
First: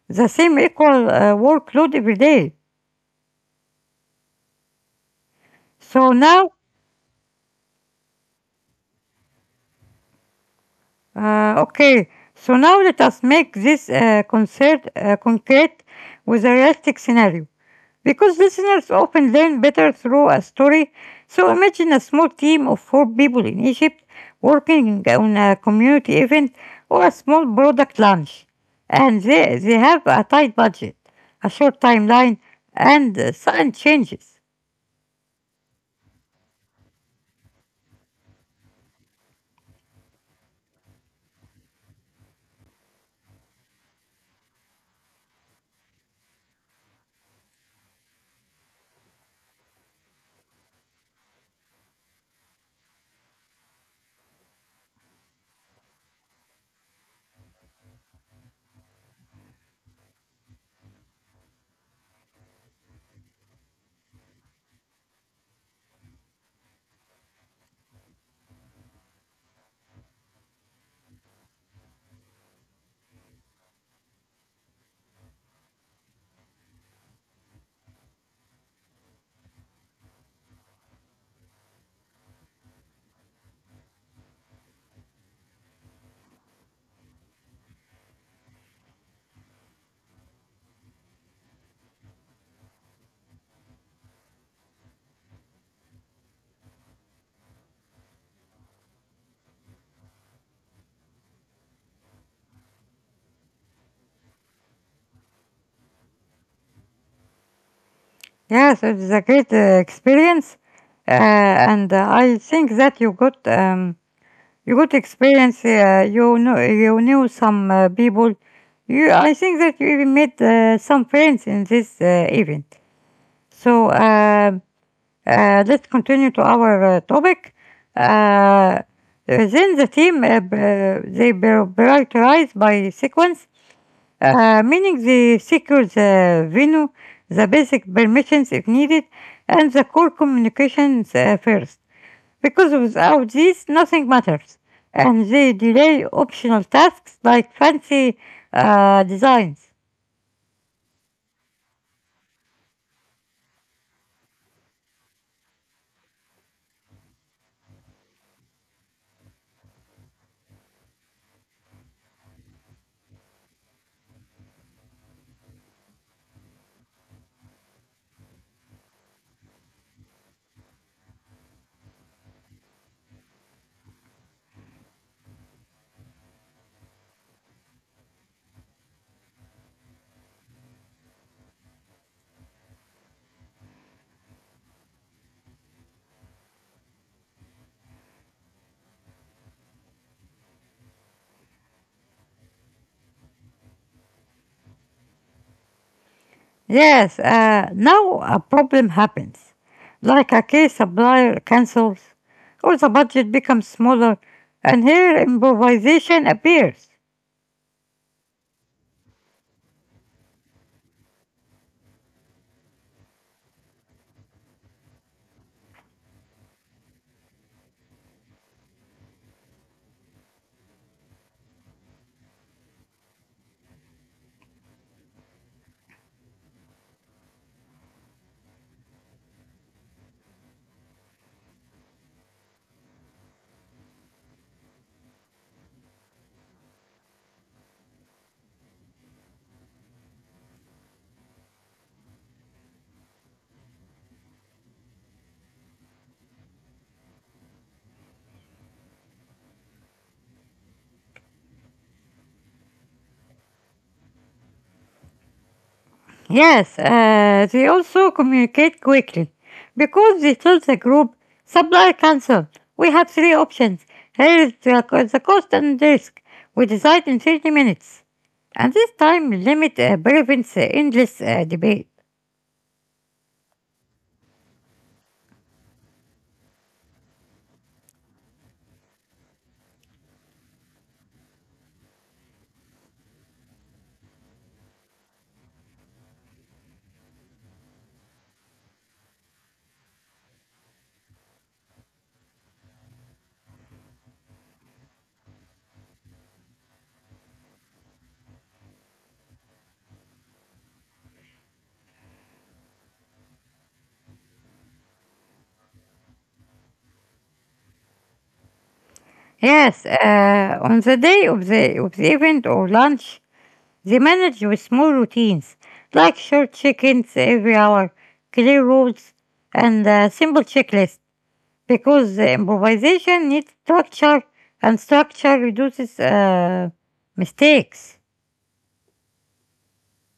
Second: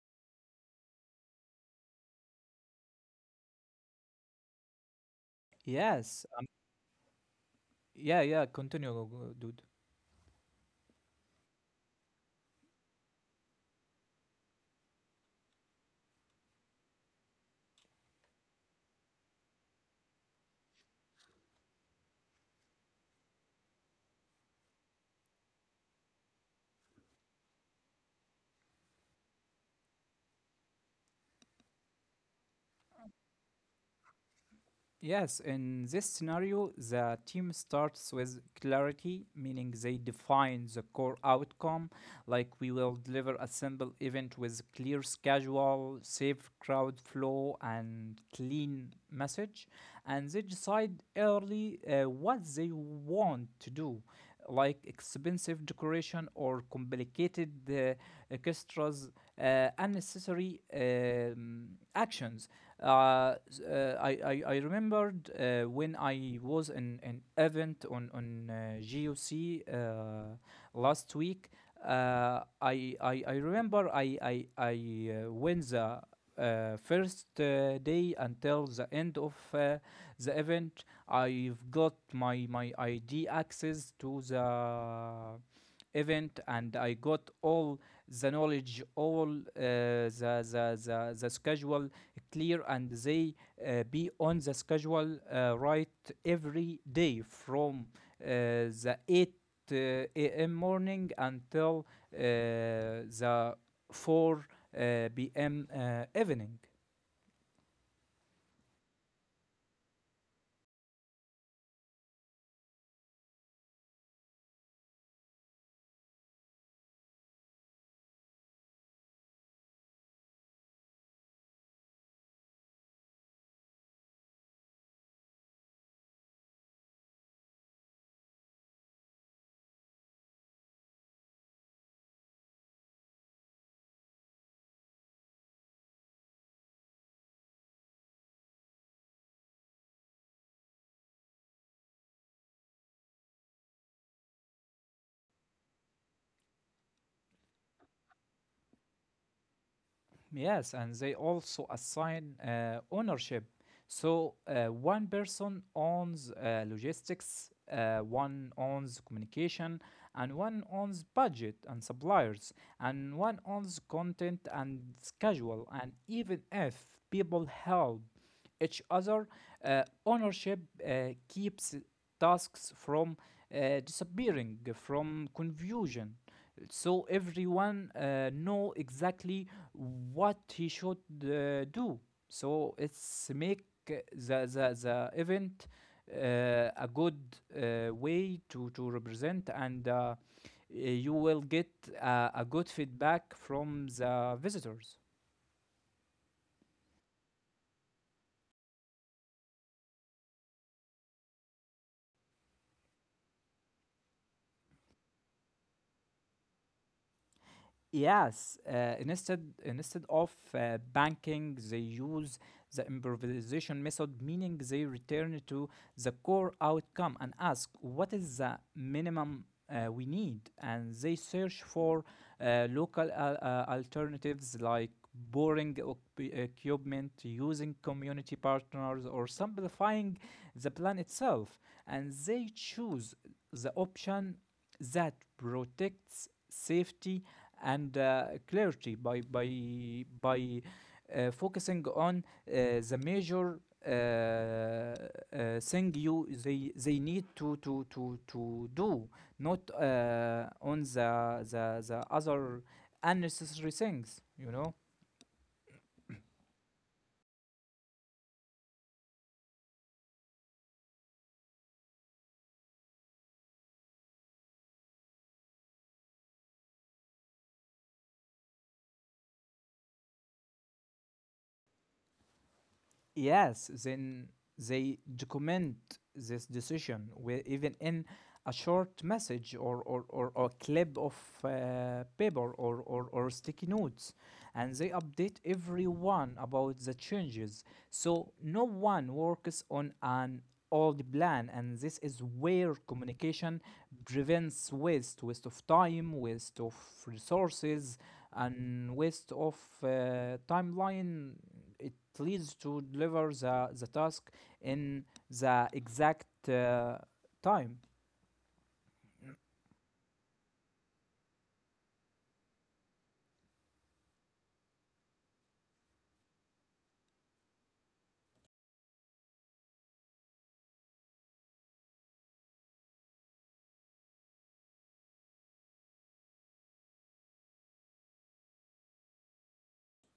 the same equal workload every day. So
Yes.
now,
Yeah, yeah, continue, dude.
okay, so now let us make this concert concrete with a realistic scenario. Because listeners often learn better through a story, so imagine a small team of four people in Egypt working on a community event or a small product launch. And they have a tight budget, a short timeline, and sudden changes.
Yes, in this scenario, the team starts with clarity, meaning they define the core outcome, like we will deliver a simple event with clear schedule, safe crowd flow, and clean message. And they decide early what they want to do, like expensive decoration or complicated orchestras, unnecessary actions. Uh, uh, I, I remembered when I was in an event on GOC last week. I remember I went the first day until the end of the event. I've got my ID access to the event, and I got all the knowledge, all the schedule clear, and they be on the schedule right every day from the eight uh, a.m. morning until the 4 p.m. Evening.
Yeah, so it is a great experience, and I think that you got. You got experience. You know, you knew some people. You, I think that you even made some friends in this event. So let's continue to our topic. Uh, then the team they prioritize by sequence, meaning they secure the venue, the basic permissions if needed, and the core communications first, because without these nothing matters, and they delay optional tasks like fancy designs.
Yes, and they also assign ownership. So one person owns logistics, one owns communication, and one owns budget and suppliers, and one owns content and schedule. And even if people help each other, ownership keeps tasks from disappearing, from confusion. So everyone know exactly what he should do. So it's make the event uh, a good way to represent, and you will get a good feedback from the visitors.
Yes, now a problem happens, like a key supplier cancels, or the budget becomes smaller, and here improvisation appears.
Yes, instead of banking, they use the improvisation method, meaning they return to the core outcome and ask what is the minimum we need, and they search for local alternatives like boring equipment, using community partners, or simplifying the plan itself, and they choose the option that protects safety and clarity by focusing on the major uh, thing you they need to do, not on the other unnecessary things. You know.
Yes, they also communicate quickly because they tell the group supply cancel. We have three options. Here is the, the cost and risk. We decide in 30 minutes. And this time limit prevents endless debate.
Yes, then they document this decision even in a short message or clip of paper or sticky notes. And they update everyone about the changes. So no one works on an old plan. And this is where communication prevents waste of time, waste of resources, and waste of timeline. It leads to deliver the task in the exact time.
Yes, on the day of the event or lunch, they manage with small routines like short check-ins every hour, clear rules, and a simple checklist, because the improvisation needs structure and structure reduces mistakes.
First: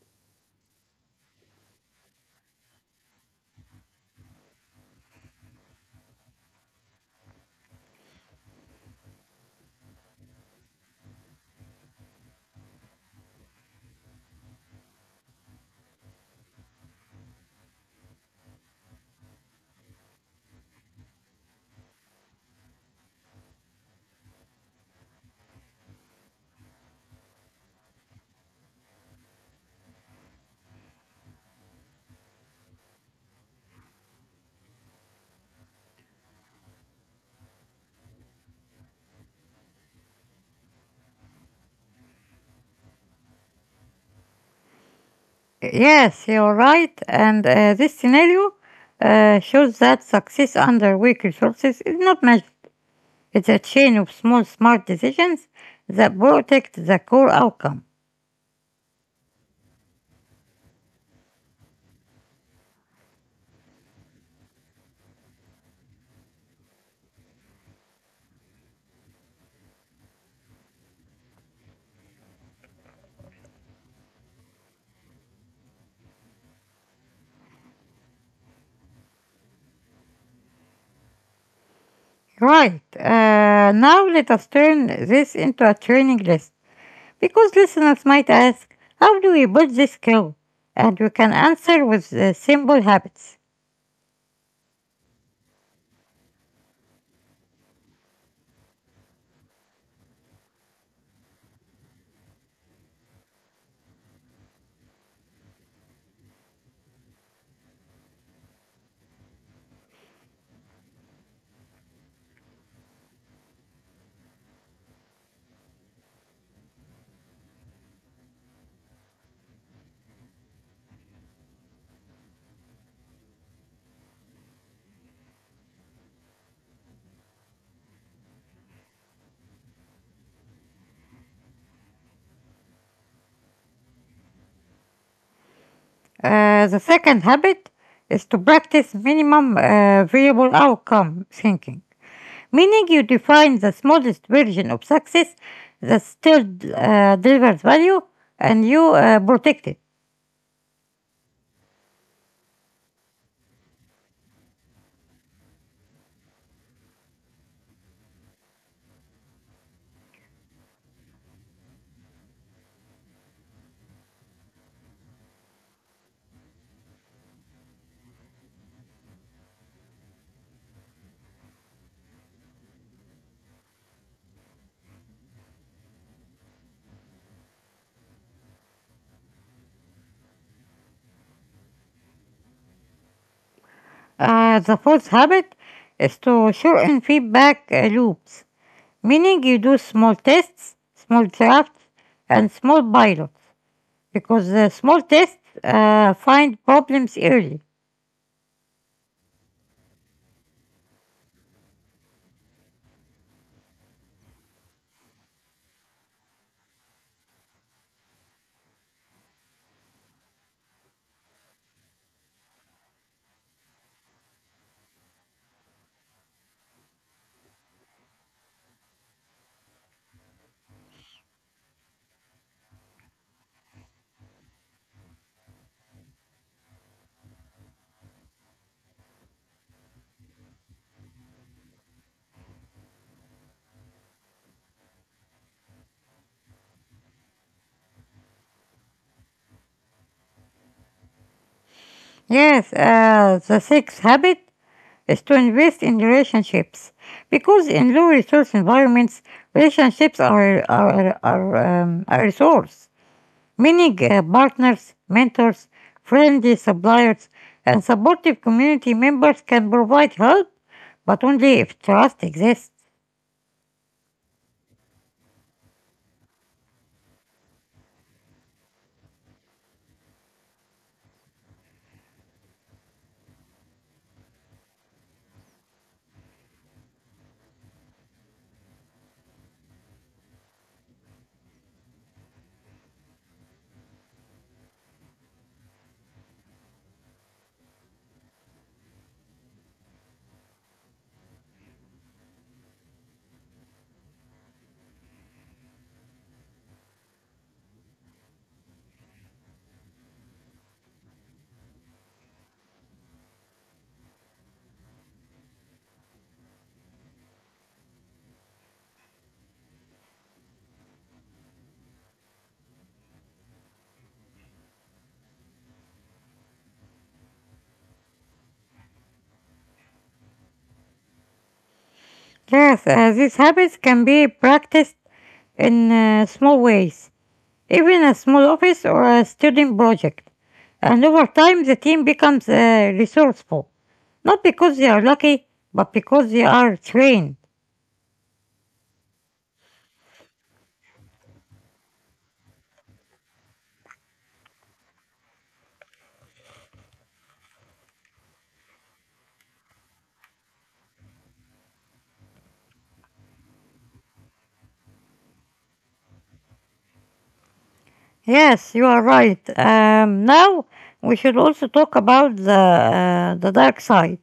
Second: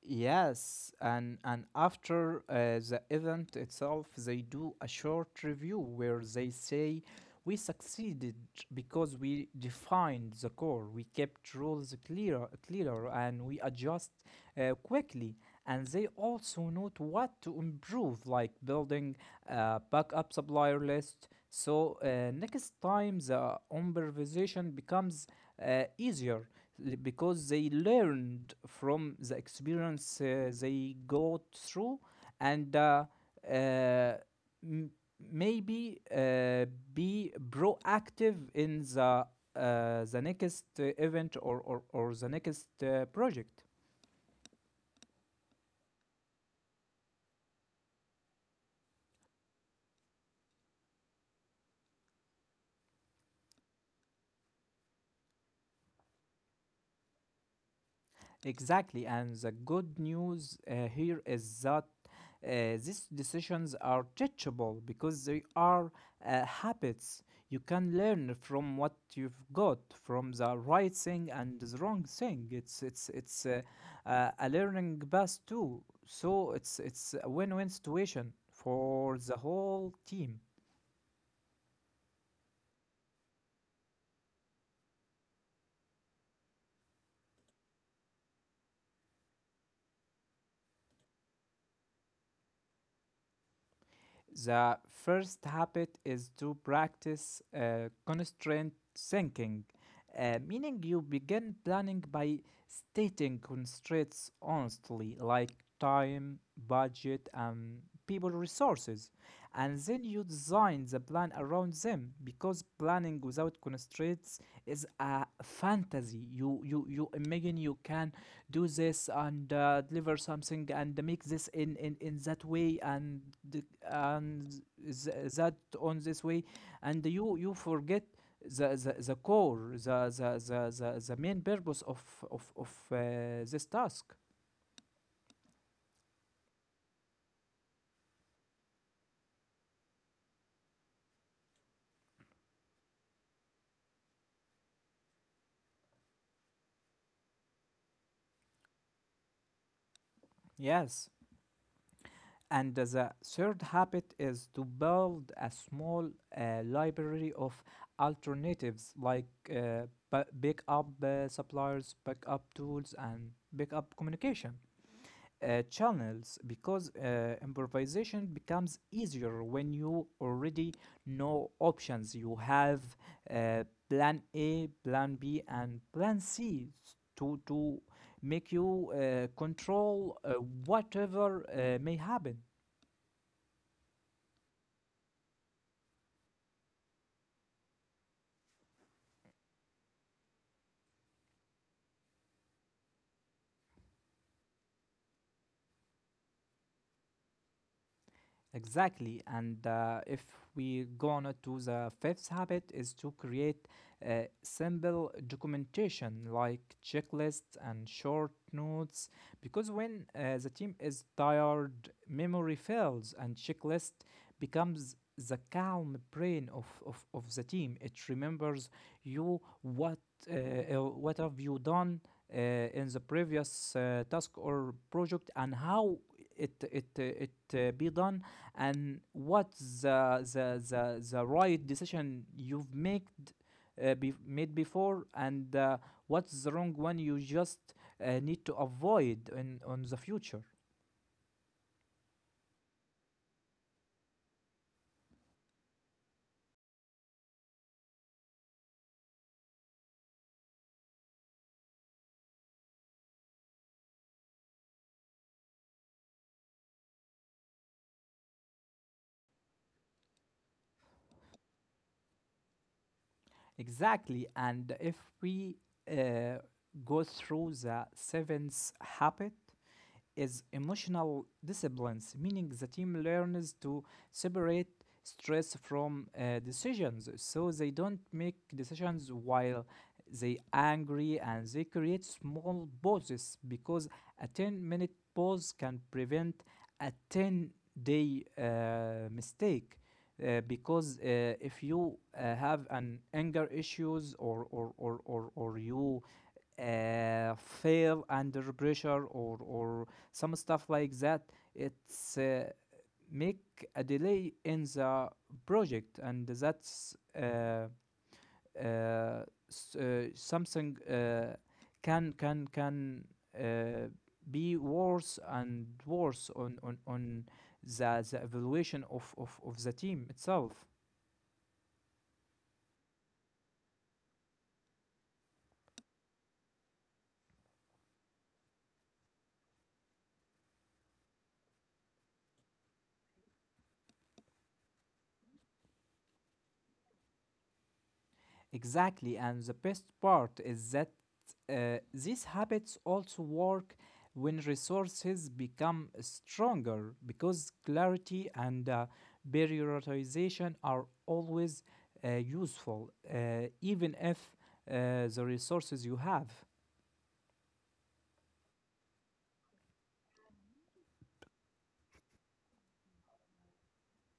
Yes, and after the event itself, they do a short review where they say we succeeded because we defined the core, we kept rules clearer, and we adjust quickly. And they also note what to improve, like building backup supplier list. So next time the improvisation becomes easier because they learned from the experience. They go through and uh, m- maybe be proactive in the next event or the next project.
Yes, you're right, and this scenario shows that success under weak resources is not magic. It's a chain of small, smart decisions that protect the core outcome.
Exactly, and the good news here is that uh, these decisions are teachable because they are habits. You can learn from what you've got, from the right thing and the wrong thing. It's a learning bus too. So it's a win-win situation for the whole team.
Right, now let us turn this into a training list because listeners might ask, how do we build this skill? And we can answer with the simple habits.
The first habit is to practice constraint thinking, meaning you begin planning by stating constraints honestly, like time, budget, and people resources, and then you design the plan around them. Because planning without constraints is a fantasy. You imagine you can do this and deliver something and make this in that way and that on this way and you forget the core, the main purpose of this task.
The second habit is to practice minimum variable outcome thinking, meaning you define the smallest version of success that still delivers value, and you protect it.
Yes, and the third habit is to build a small library of alternatives like backup suppliers, backup tools, and backup communication channels, because improvisation becomes easier when you already know options. You have uh, plan A, plan B, and plan C to make you control whatever may happen.
The fourth habit is to shorten feedback loops, meaning you do small tests, small drafts, and small pilots, because the small tests find problems early.
Exactly. And if we go on it to the fifth habit is to create simple documentation like checklists and short notes, because when the team is tired, memory fails and checklist becomes the calm brain of the team. It remembers you what have you done in the previous task or project, and how it be done, and what's the right decision you've made before, and what's the wrong one you just need to avoid in on the future.
Yes, the sixth habit is to invest in relationships because in low resource environments, relationships are a resource. Meaning, partners, mentors, friendly suppliers, and supportive community members can provide help, but only if trust exists.
Exactly, and if we uh, go through the seventh habit is emotional disciplines, meaning the team learns to separate stress from decisions so they don't make decisions while they angry and they create small pauses because a 10-minute pause can prevent a 10 day mistake, because if you have an anger issues or you fail under pressure or some stuff like that, it's make a delay in the project, and that's uh, something can uh, be worse and worse on the evaluation of the team itself.
Yes, these habits can be practiced in small ways, even a small office or a student project. And over time, the team becomes resourceful, not because they are lucky, but because they are trained.
Exactly, and the best part is that these habits also work when resources become stronger because clarity and prioritization are always useful, even if the resources you have.
Yes, you are right. Now we should also talk about the dark side,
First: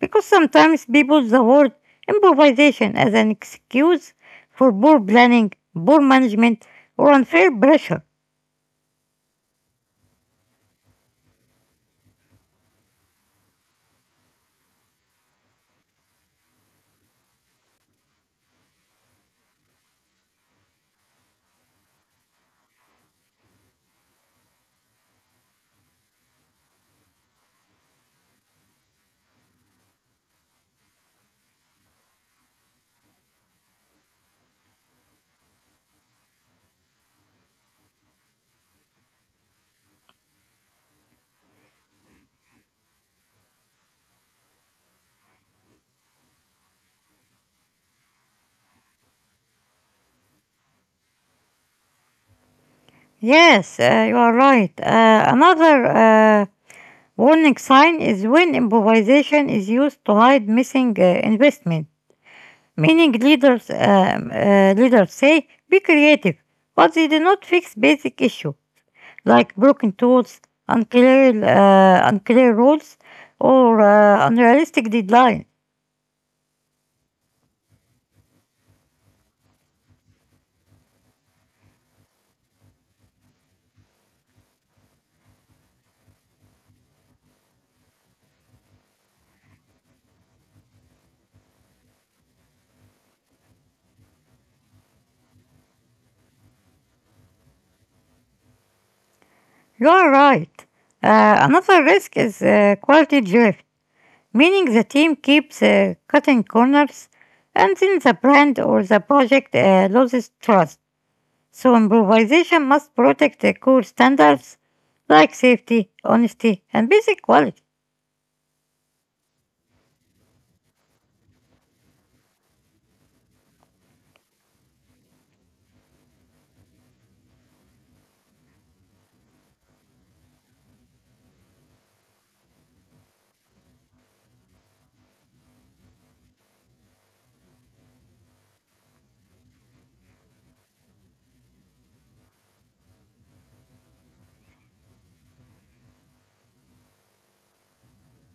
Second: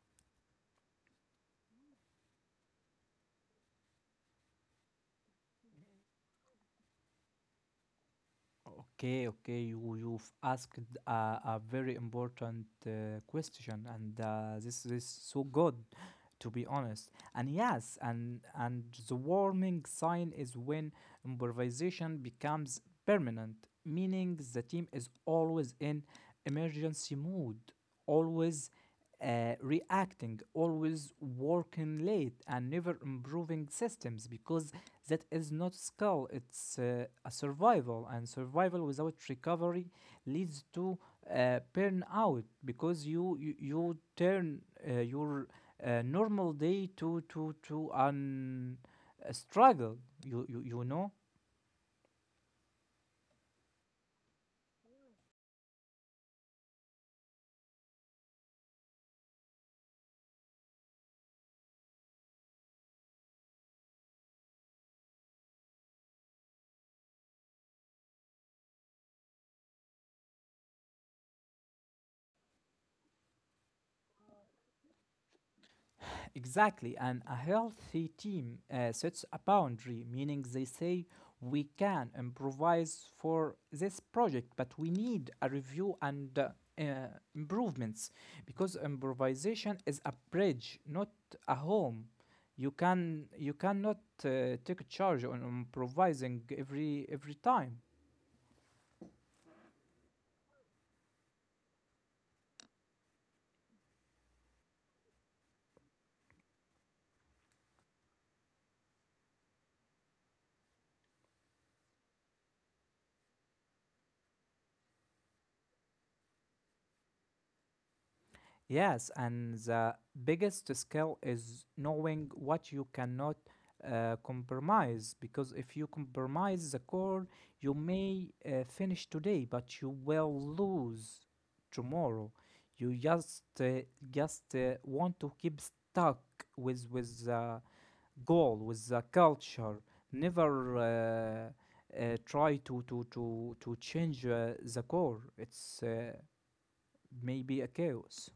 because sometimes people use the word improvisation as an excuse for poor planning, poor management, or unfair pressure.
Okay, okay, you've asked a very important question, and this is so good, to be honest. And yes, and the warning sign is when improvisation becomes permanent, meaning the team is always in emergency mood, always reacting, always working late, and never improving systems because that is not skill, it's a survival, and survival without recovery leads to burnout because you turn your normal day to an a struggle, you know.
Yes, you are right. Another warning sign is when improvisation is used to hide missing investment. Meaning leaders say be creative, but they do not fix basic issue like broken tools, unclear rules, or unrealistic deadline.
Exactly. And a healthy team sets a boundary, meaning they say, we can improvise for this project, but we need a review and uh, improvements, because improvisation is a bridge, not a home. You cannot take charge on improvising every time.
You are right. Another risk is quality drift, meaning the team keeps cutting corners, and then the brand or the project loses trust. So improvisation must protect the core standards like safety, honesty, and basic quality.
Yes, and the biggest skill is knowing what you cannot compromise. Because if you compromise the core, you may finish today, but you will lose tomorrow. You just want to keep stuck with the goal, with the culture. Never try to change the core. It's maybe a chaos.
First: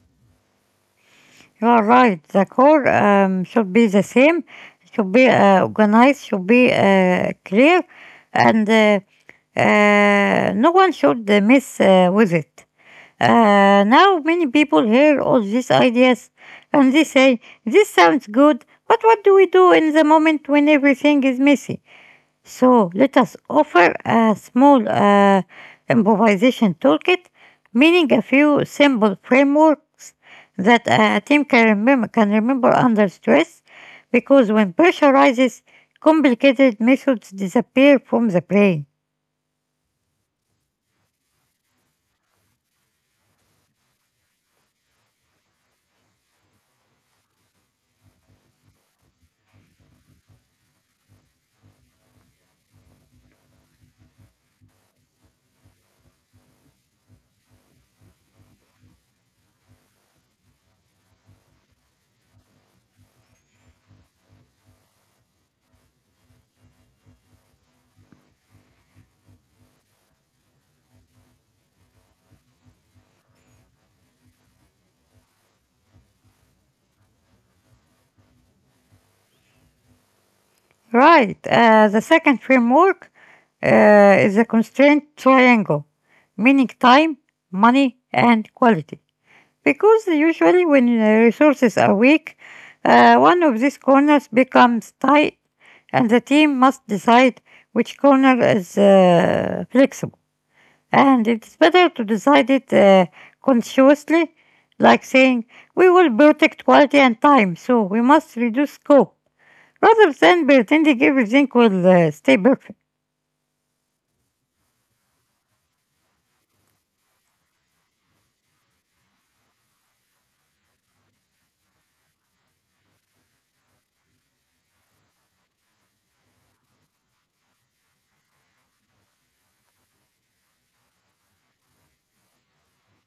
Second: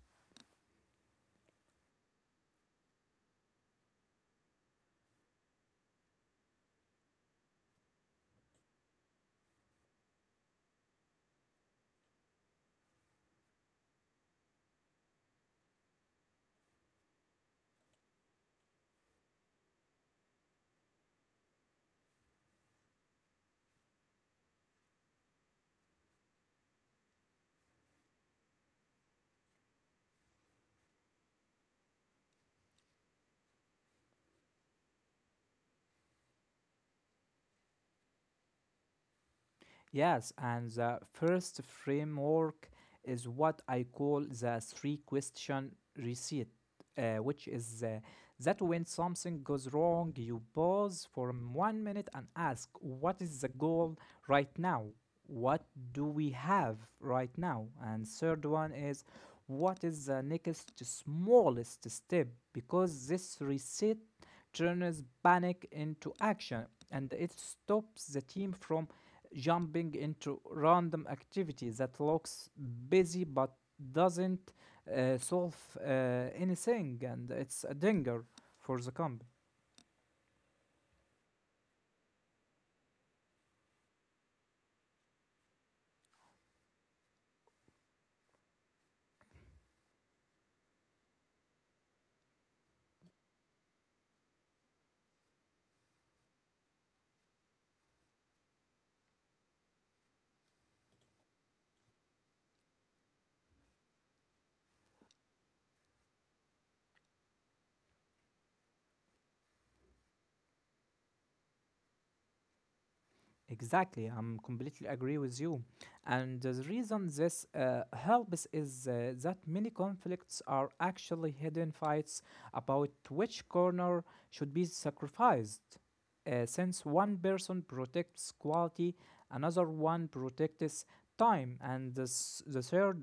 You are right. The core should be the same, should be organized, should be clear, and no one should miss with it. Now many people hear all these ideas and they say, this sounds good, but what do we do in the moment when everything is messy? So let us offer a small improvisation toolkit, meaning a few simple frameworks that a team can remember under stress, because when pressure rises, complicated methods disappear from the brain.
Yes, and the first framework is what I call the three question receipt, which is that when something goes wrong, you pause for 1 minute and ask, what is the goal right now? What do we have right now? And third one is, what is the next smallest step? Because this receipt turns panic into action and it stops the team from jumping into random activity that looks busy but doesn't solve uh, anything, and it's a danger for the company.
Right, the second framework is a constraint triangle, meaning time, money, and quality. Because usually when resources are weak, one of these corners becomes tight and the team must decide which corner is flexible. And it's better to decide it consciously, like saying, we will protect quality and time, so we must reduce scope, rather than pretending everything will stay perfect.
Exactly, I'm completely agree with you, and the reason this helps is that many conflicts are actually hidden fights about which corner should be sacrificed. Since one person protects quality, another one protects time, and the third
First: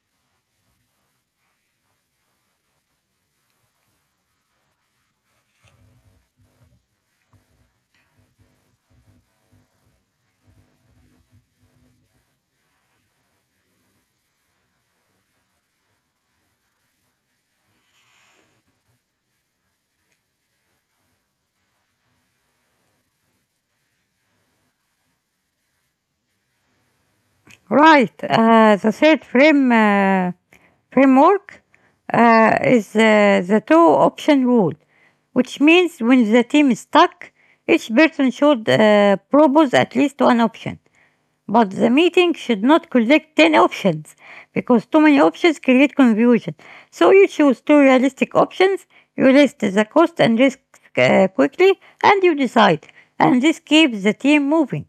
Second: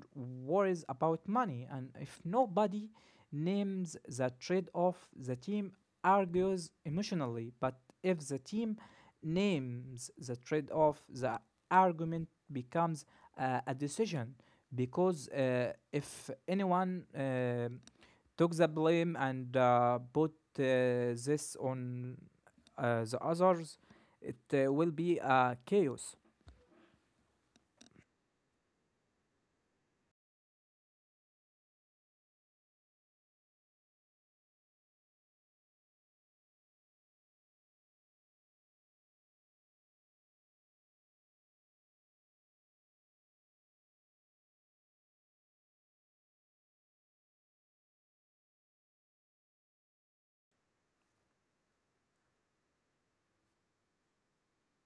worries about money. And if nobody names the trade off, the team argues emotionally. But if the team names the trade off, the argument becomes a decision, because if anyone took the blame and put this on the others, it will be chaos.
Right. The third framework is the two-option rule, which means when the team is stuck, each person should propose at least one option. But the meeting should not collect 10 options because too many options create confusion. So you choose two realistic options, you list the cost and risk quickly, and you decide. And this keeps the team moving.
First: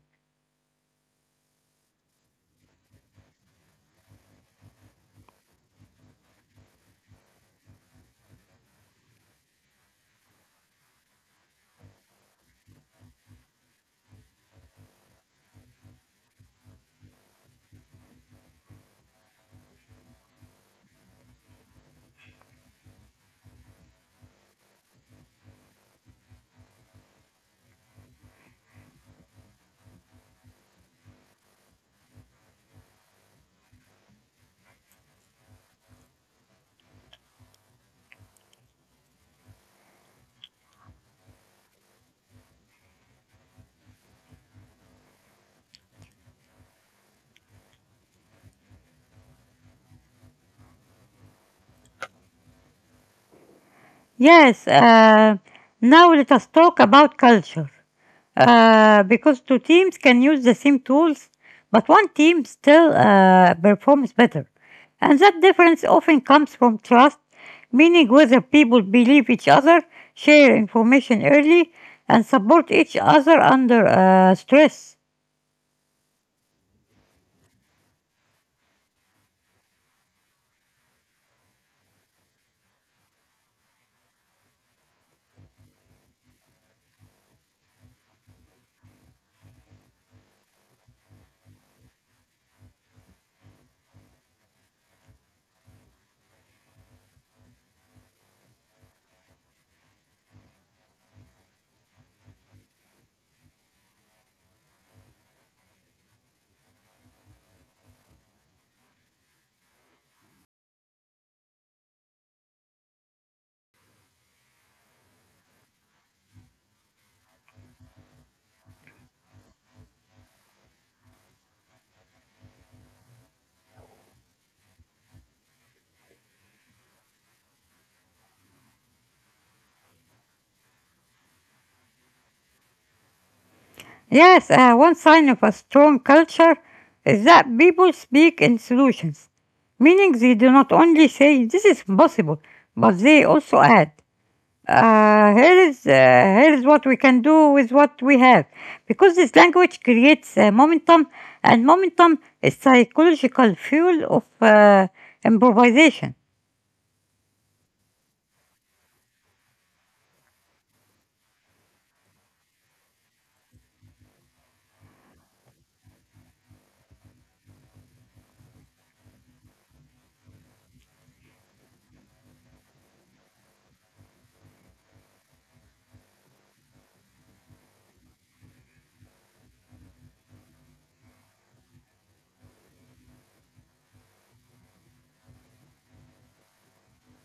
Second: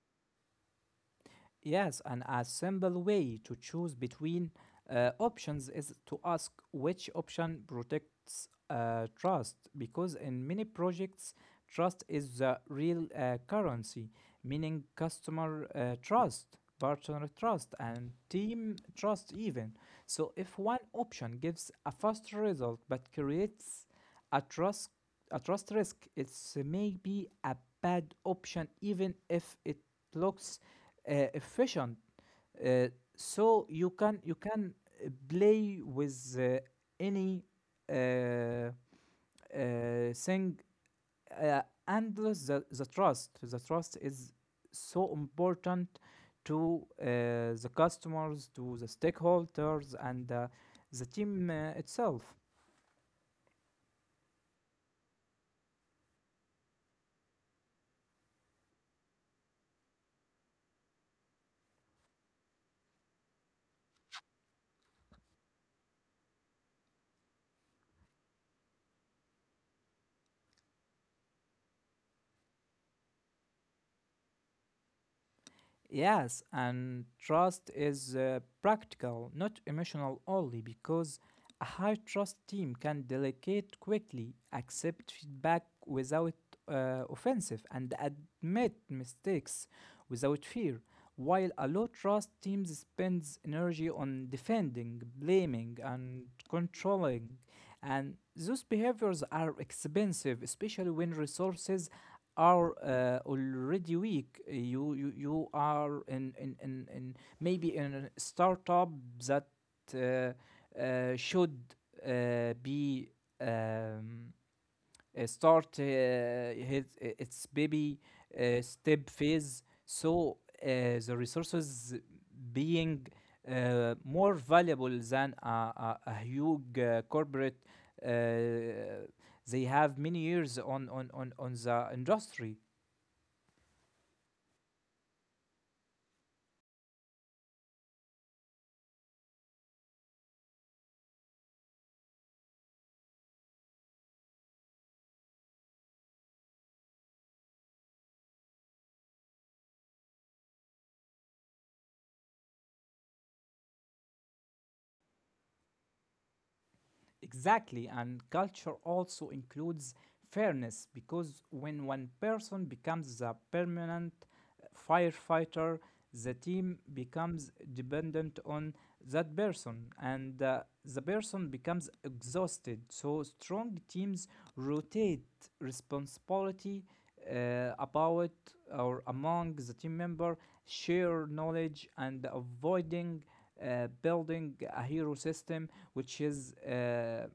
Yes, and a simple way to choose between options is to ask which option protects trust, because in many projects, trust is the real currency, meaning customer trust, partner trust, and team trust, even. So, if one option gives a fast result but creates a trust, a trust risk, it's maybe a bad option, even if it looks efficient, uh, so you can play with any uh, uh, thing, uh, and the trust is so important to the customers, to the stakeholders, and the team itself.
Yes, now let us talk about culture. Because two teams can use the same tools, but one team still performs better. And that difference often comes from trust, meaning whether people believe each other, share information early, and support each other under stress.
Yes, and trust is practical, not emotional only, because a high trust team can delegate quickly, accept feedback without offensive, and admit mistakes without fear. While a low trust team spends energy on defending, blaming, and controlling, and those behaviors are expensive, especially when resources are already weak. You are in maybe in a startup that uh, should be um, start its baby step phase. So the resources being more valuable than a huge corporate. Uh, they have many years on the industry.
Yes, one sign of a strong culture is that people speak in solutions, meaning they do not only say this is possible, but they also add, here is what we can do with what we have, because this language creates momentum, and momentum is psychological fuel of improvisation.
Exactly, and culture also includes fairness, because when one person becomes a permanent firefighter, the team becomes dependent on that person, and the person becomes exhausted. So, strong teams rotate responsibility about or among the team member, share knowledge, and avoiding building a hero system, which is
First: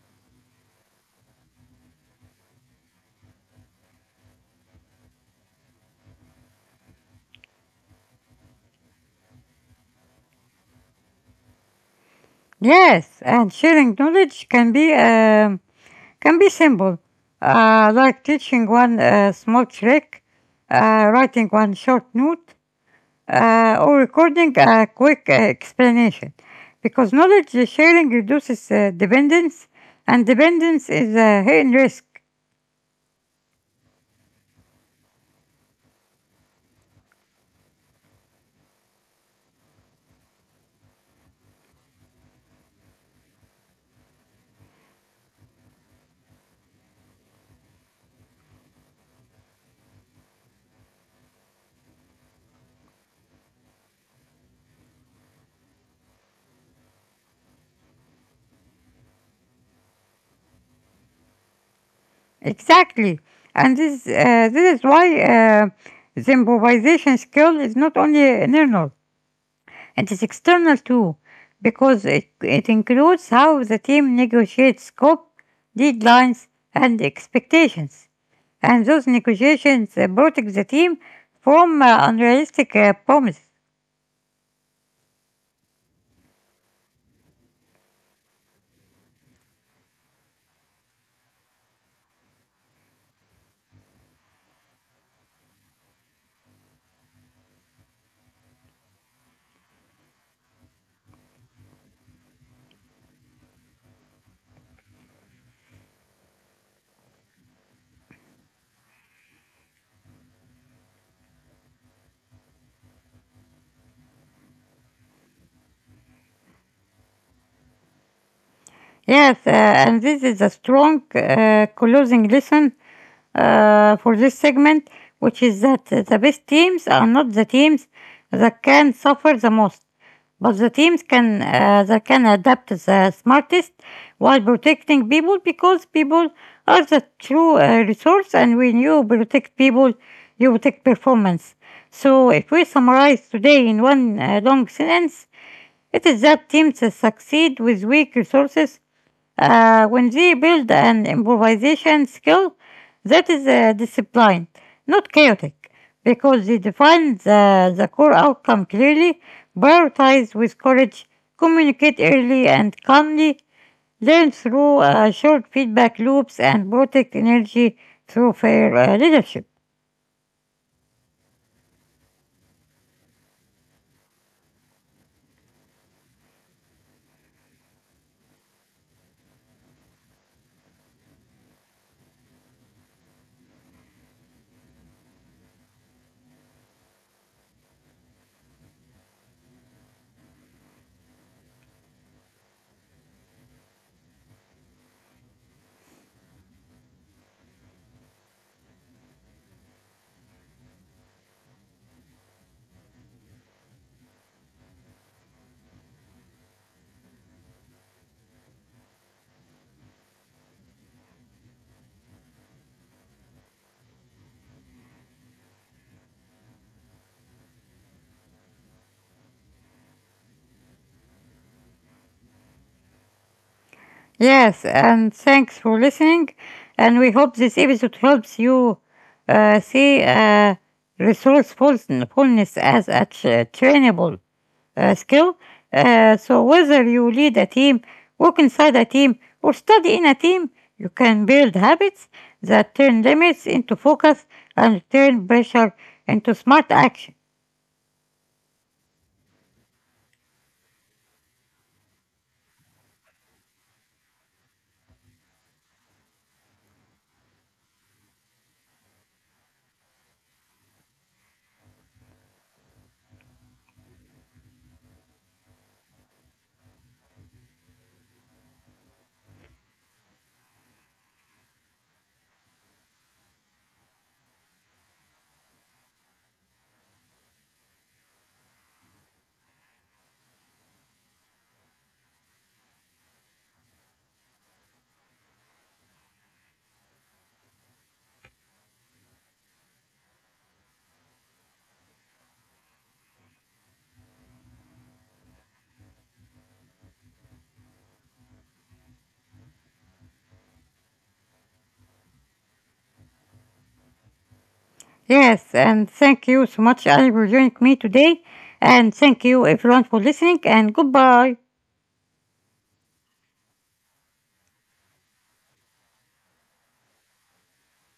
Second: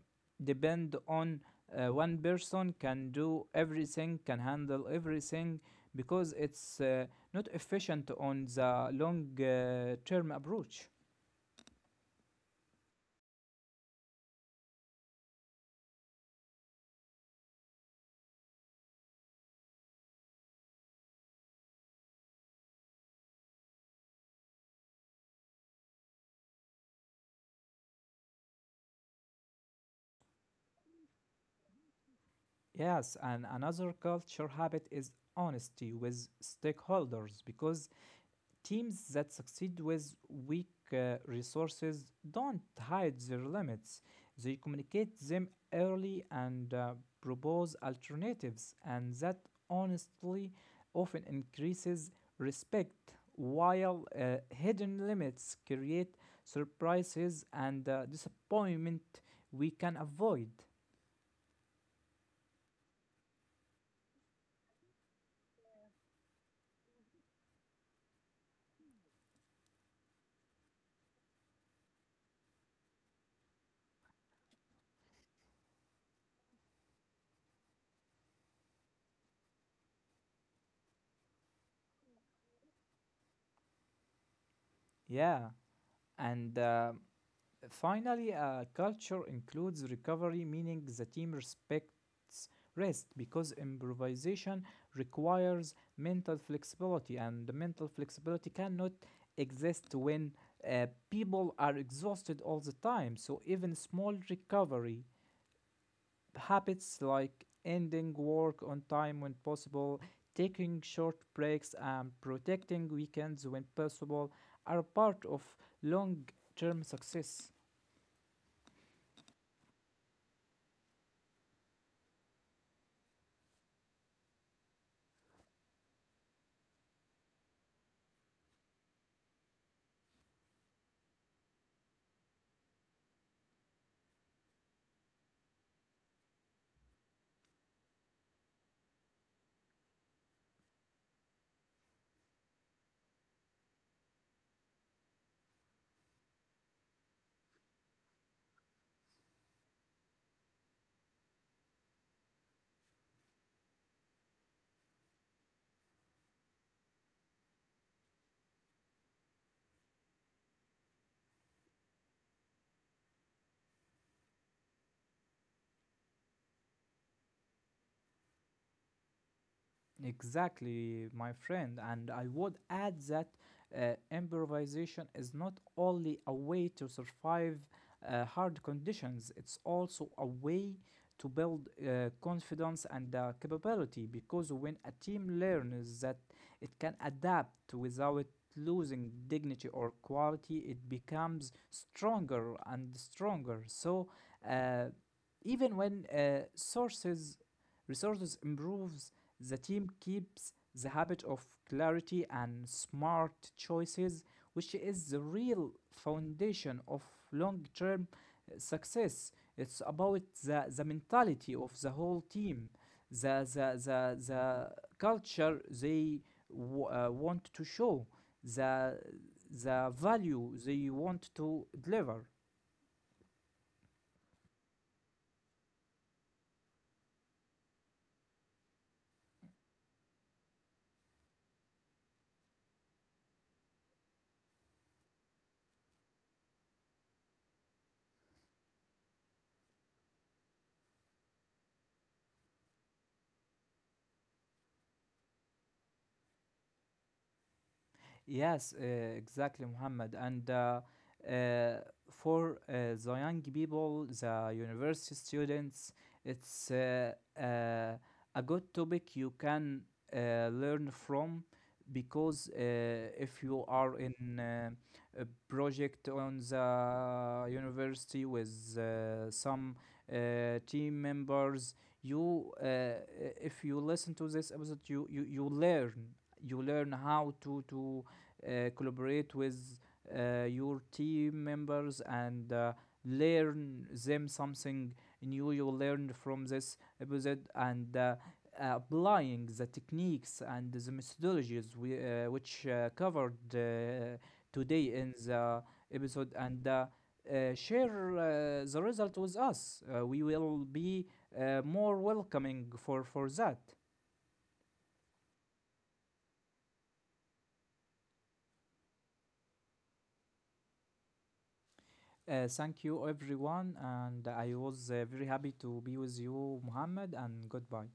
depend on one person can do everything, can handle everything, because it's not efficient on the long term approach.
Yes, and sharing knowledge can be. Can be simple, like teaching one small trick, writing one short note, or recording a quick explanation. Because knowledge sharing reduces dependence, and dependence is a hidden risk.
Yes, and another culture habit is honesty with stakeholders, because teams that succeed with weak resources don't hide their limits. They communicate them early and propose alternatives, and that honestly often increases respect, while hidden limits create surprises and disappointment we can avoid.
Exactly, and this is why the improvisation skill is not only neural; it is external too, because it includes how the team negotiates scope, deadlines, and expectations. And those negotiations protect the team from unrealistic promises.
Yeah, and finally, a culture includes recovery, meaning the team respects rest because improvisation requires mental flexibility, and the mental flexibility cannot exist when people are exhausted all the time. So, even small recovery habits like ending work on time when possible, taking short breaks, and protecting weekends when possible are part of long term success.
Yes, and this is a strong closing lesson for this segment, which is that the best teams are not the teams that can suffer the most, but the teams can that can adapt the smartest while protecting people, because people are the true resource, and when you protect people, you protect performance. So, if we summarize today in one long sentence, it is that teams succeed with weak resources when they build an improvisation skill that is disciplined, not chaotic, because they define the core outcome clearly, prioritize with courage, communicate early and calmly, learn through short feedback loops, and protect energy through fair leadership.
Exactly, my friend. And I would add that improvisation is not only a way to survive hard conditions, it's also a way to build confidence and capability, because when a team learns that it can adapt without losing dignity or quality, it becomes stronger and stronger. So, uh, even when sources resources improves, the team keeps the habit of clarity and smart choices, which is the real foundation of long term success. It's about the mentality of the whole team, the culture they want to show, the, the value they want to deliver.
Yes, and thanks for listening. And we hope this episode helps you see resourcefulness as a trainable skill. So, whether you lead a team, work inside a team, or study in a team, you can build habits that turn limits into focus and turn pressure into smart action.
Yes, exactly, Muhammad. And uh, for the young people, the university students, it's uh, a good topic you can learn from, because if you are in a project on the university with some team members, if you listen to this episode, you learn how to collaborate with your team members and learn them something new you learned from this episode, and applying the techniques and the methodologies which covered today in the episode, and share the result with us. We will be more welcoming for that.
Yes, and thank you so much, Ali, for joining me today. And thank you, everyone, for listening, and goodbye.
Thank you, everyone, and I was very happy to be with you, Muhammad, and goodbye.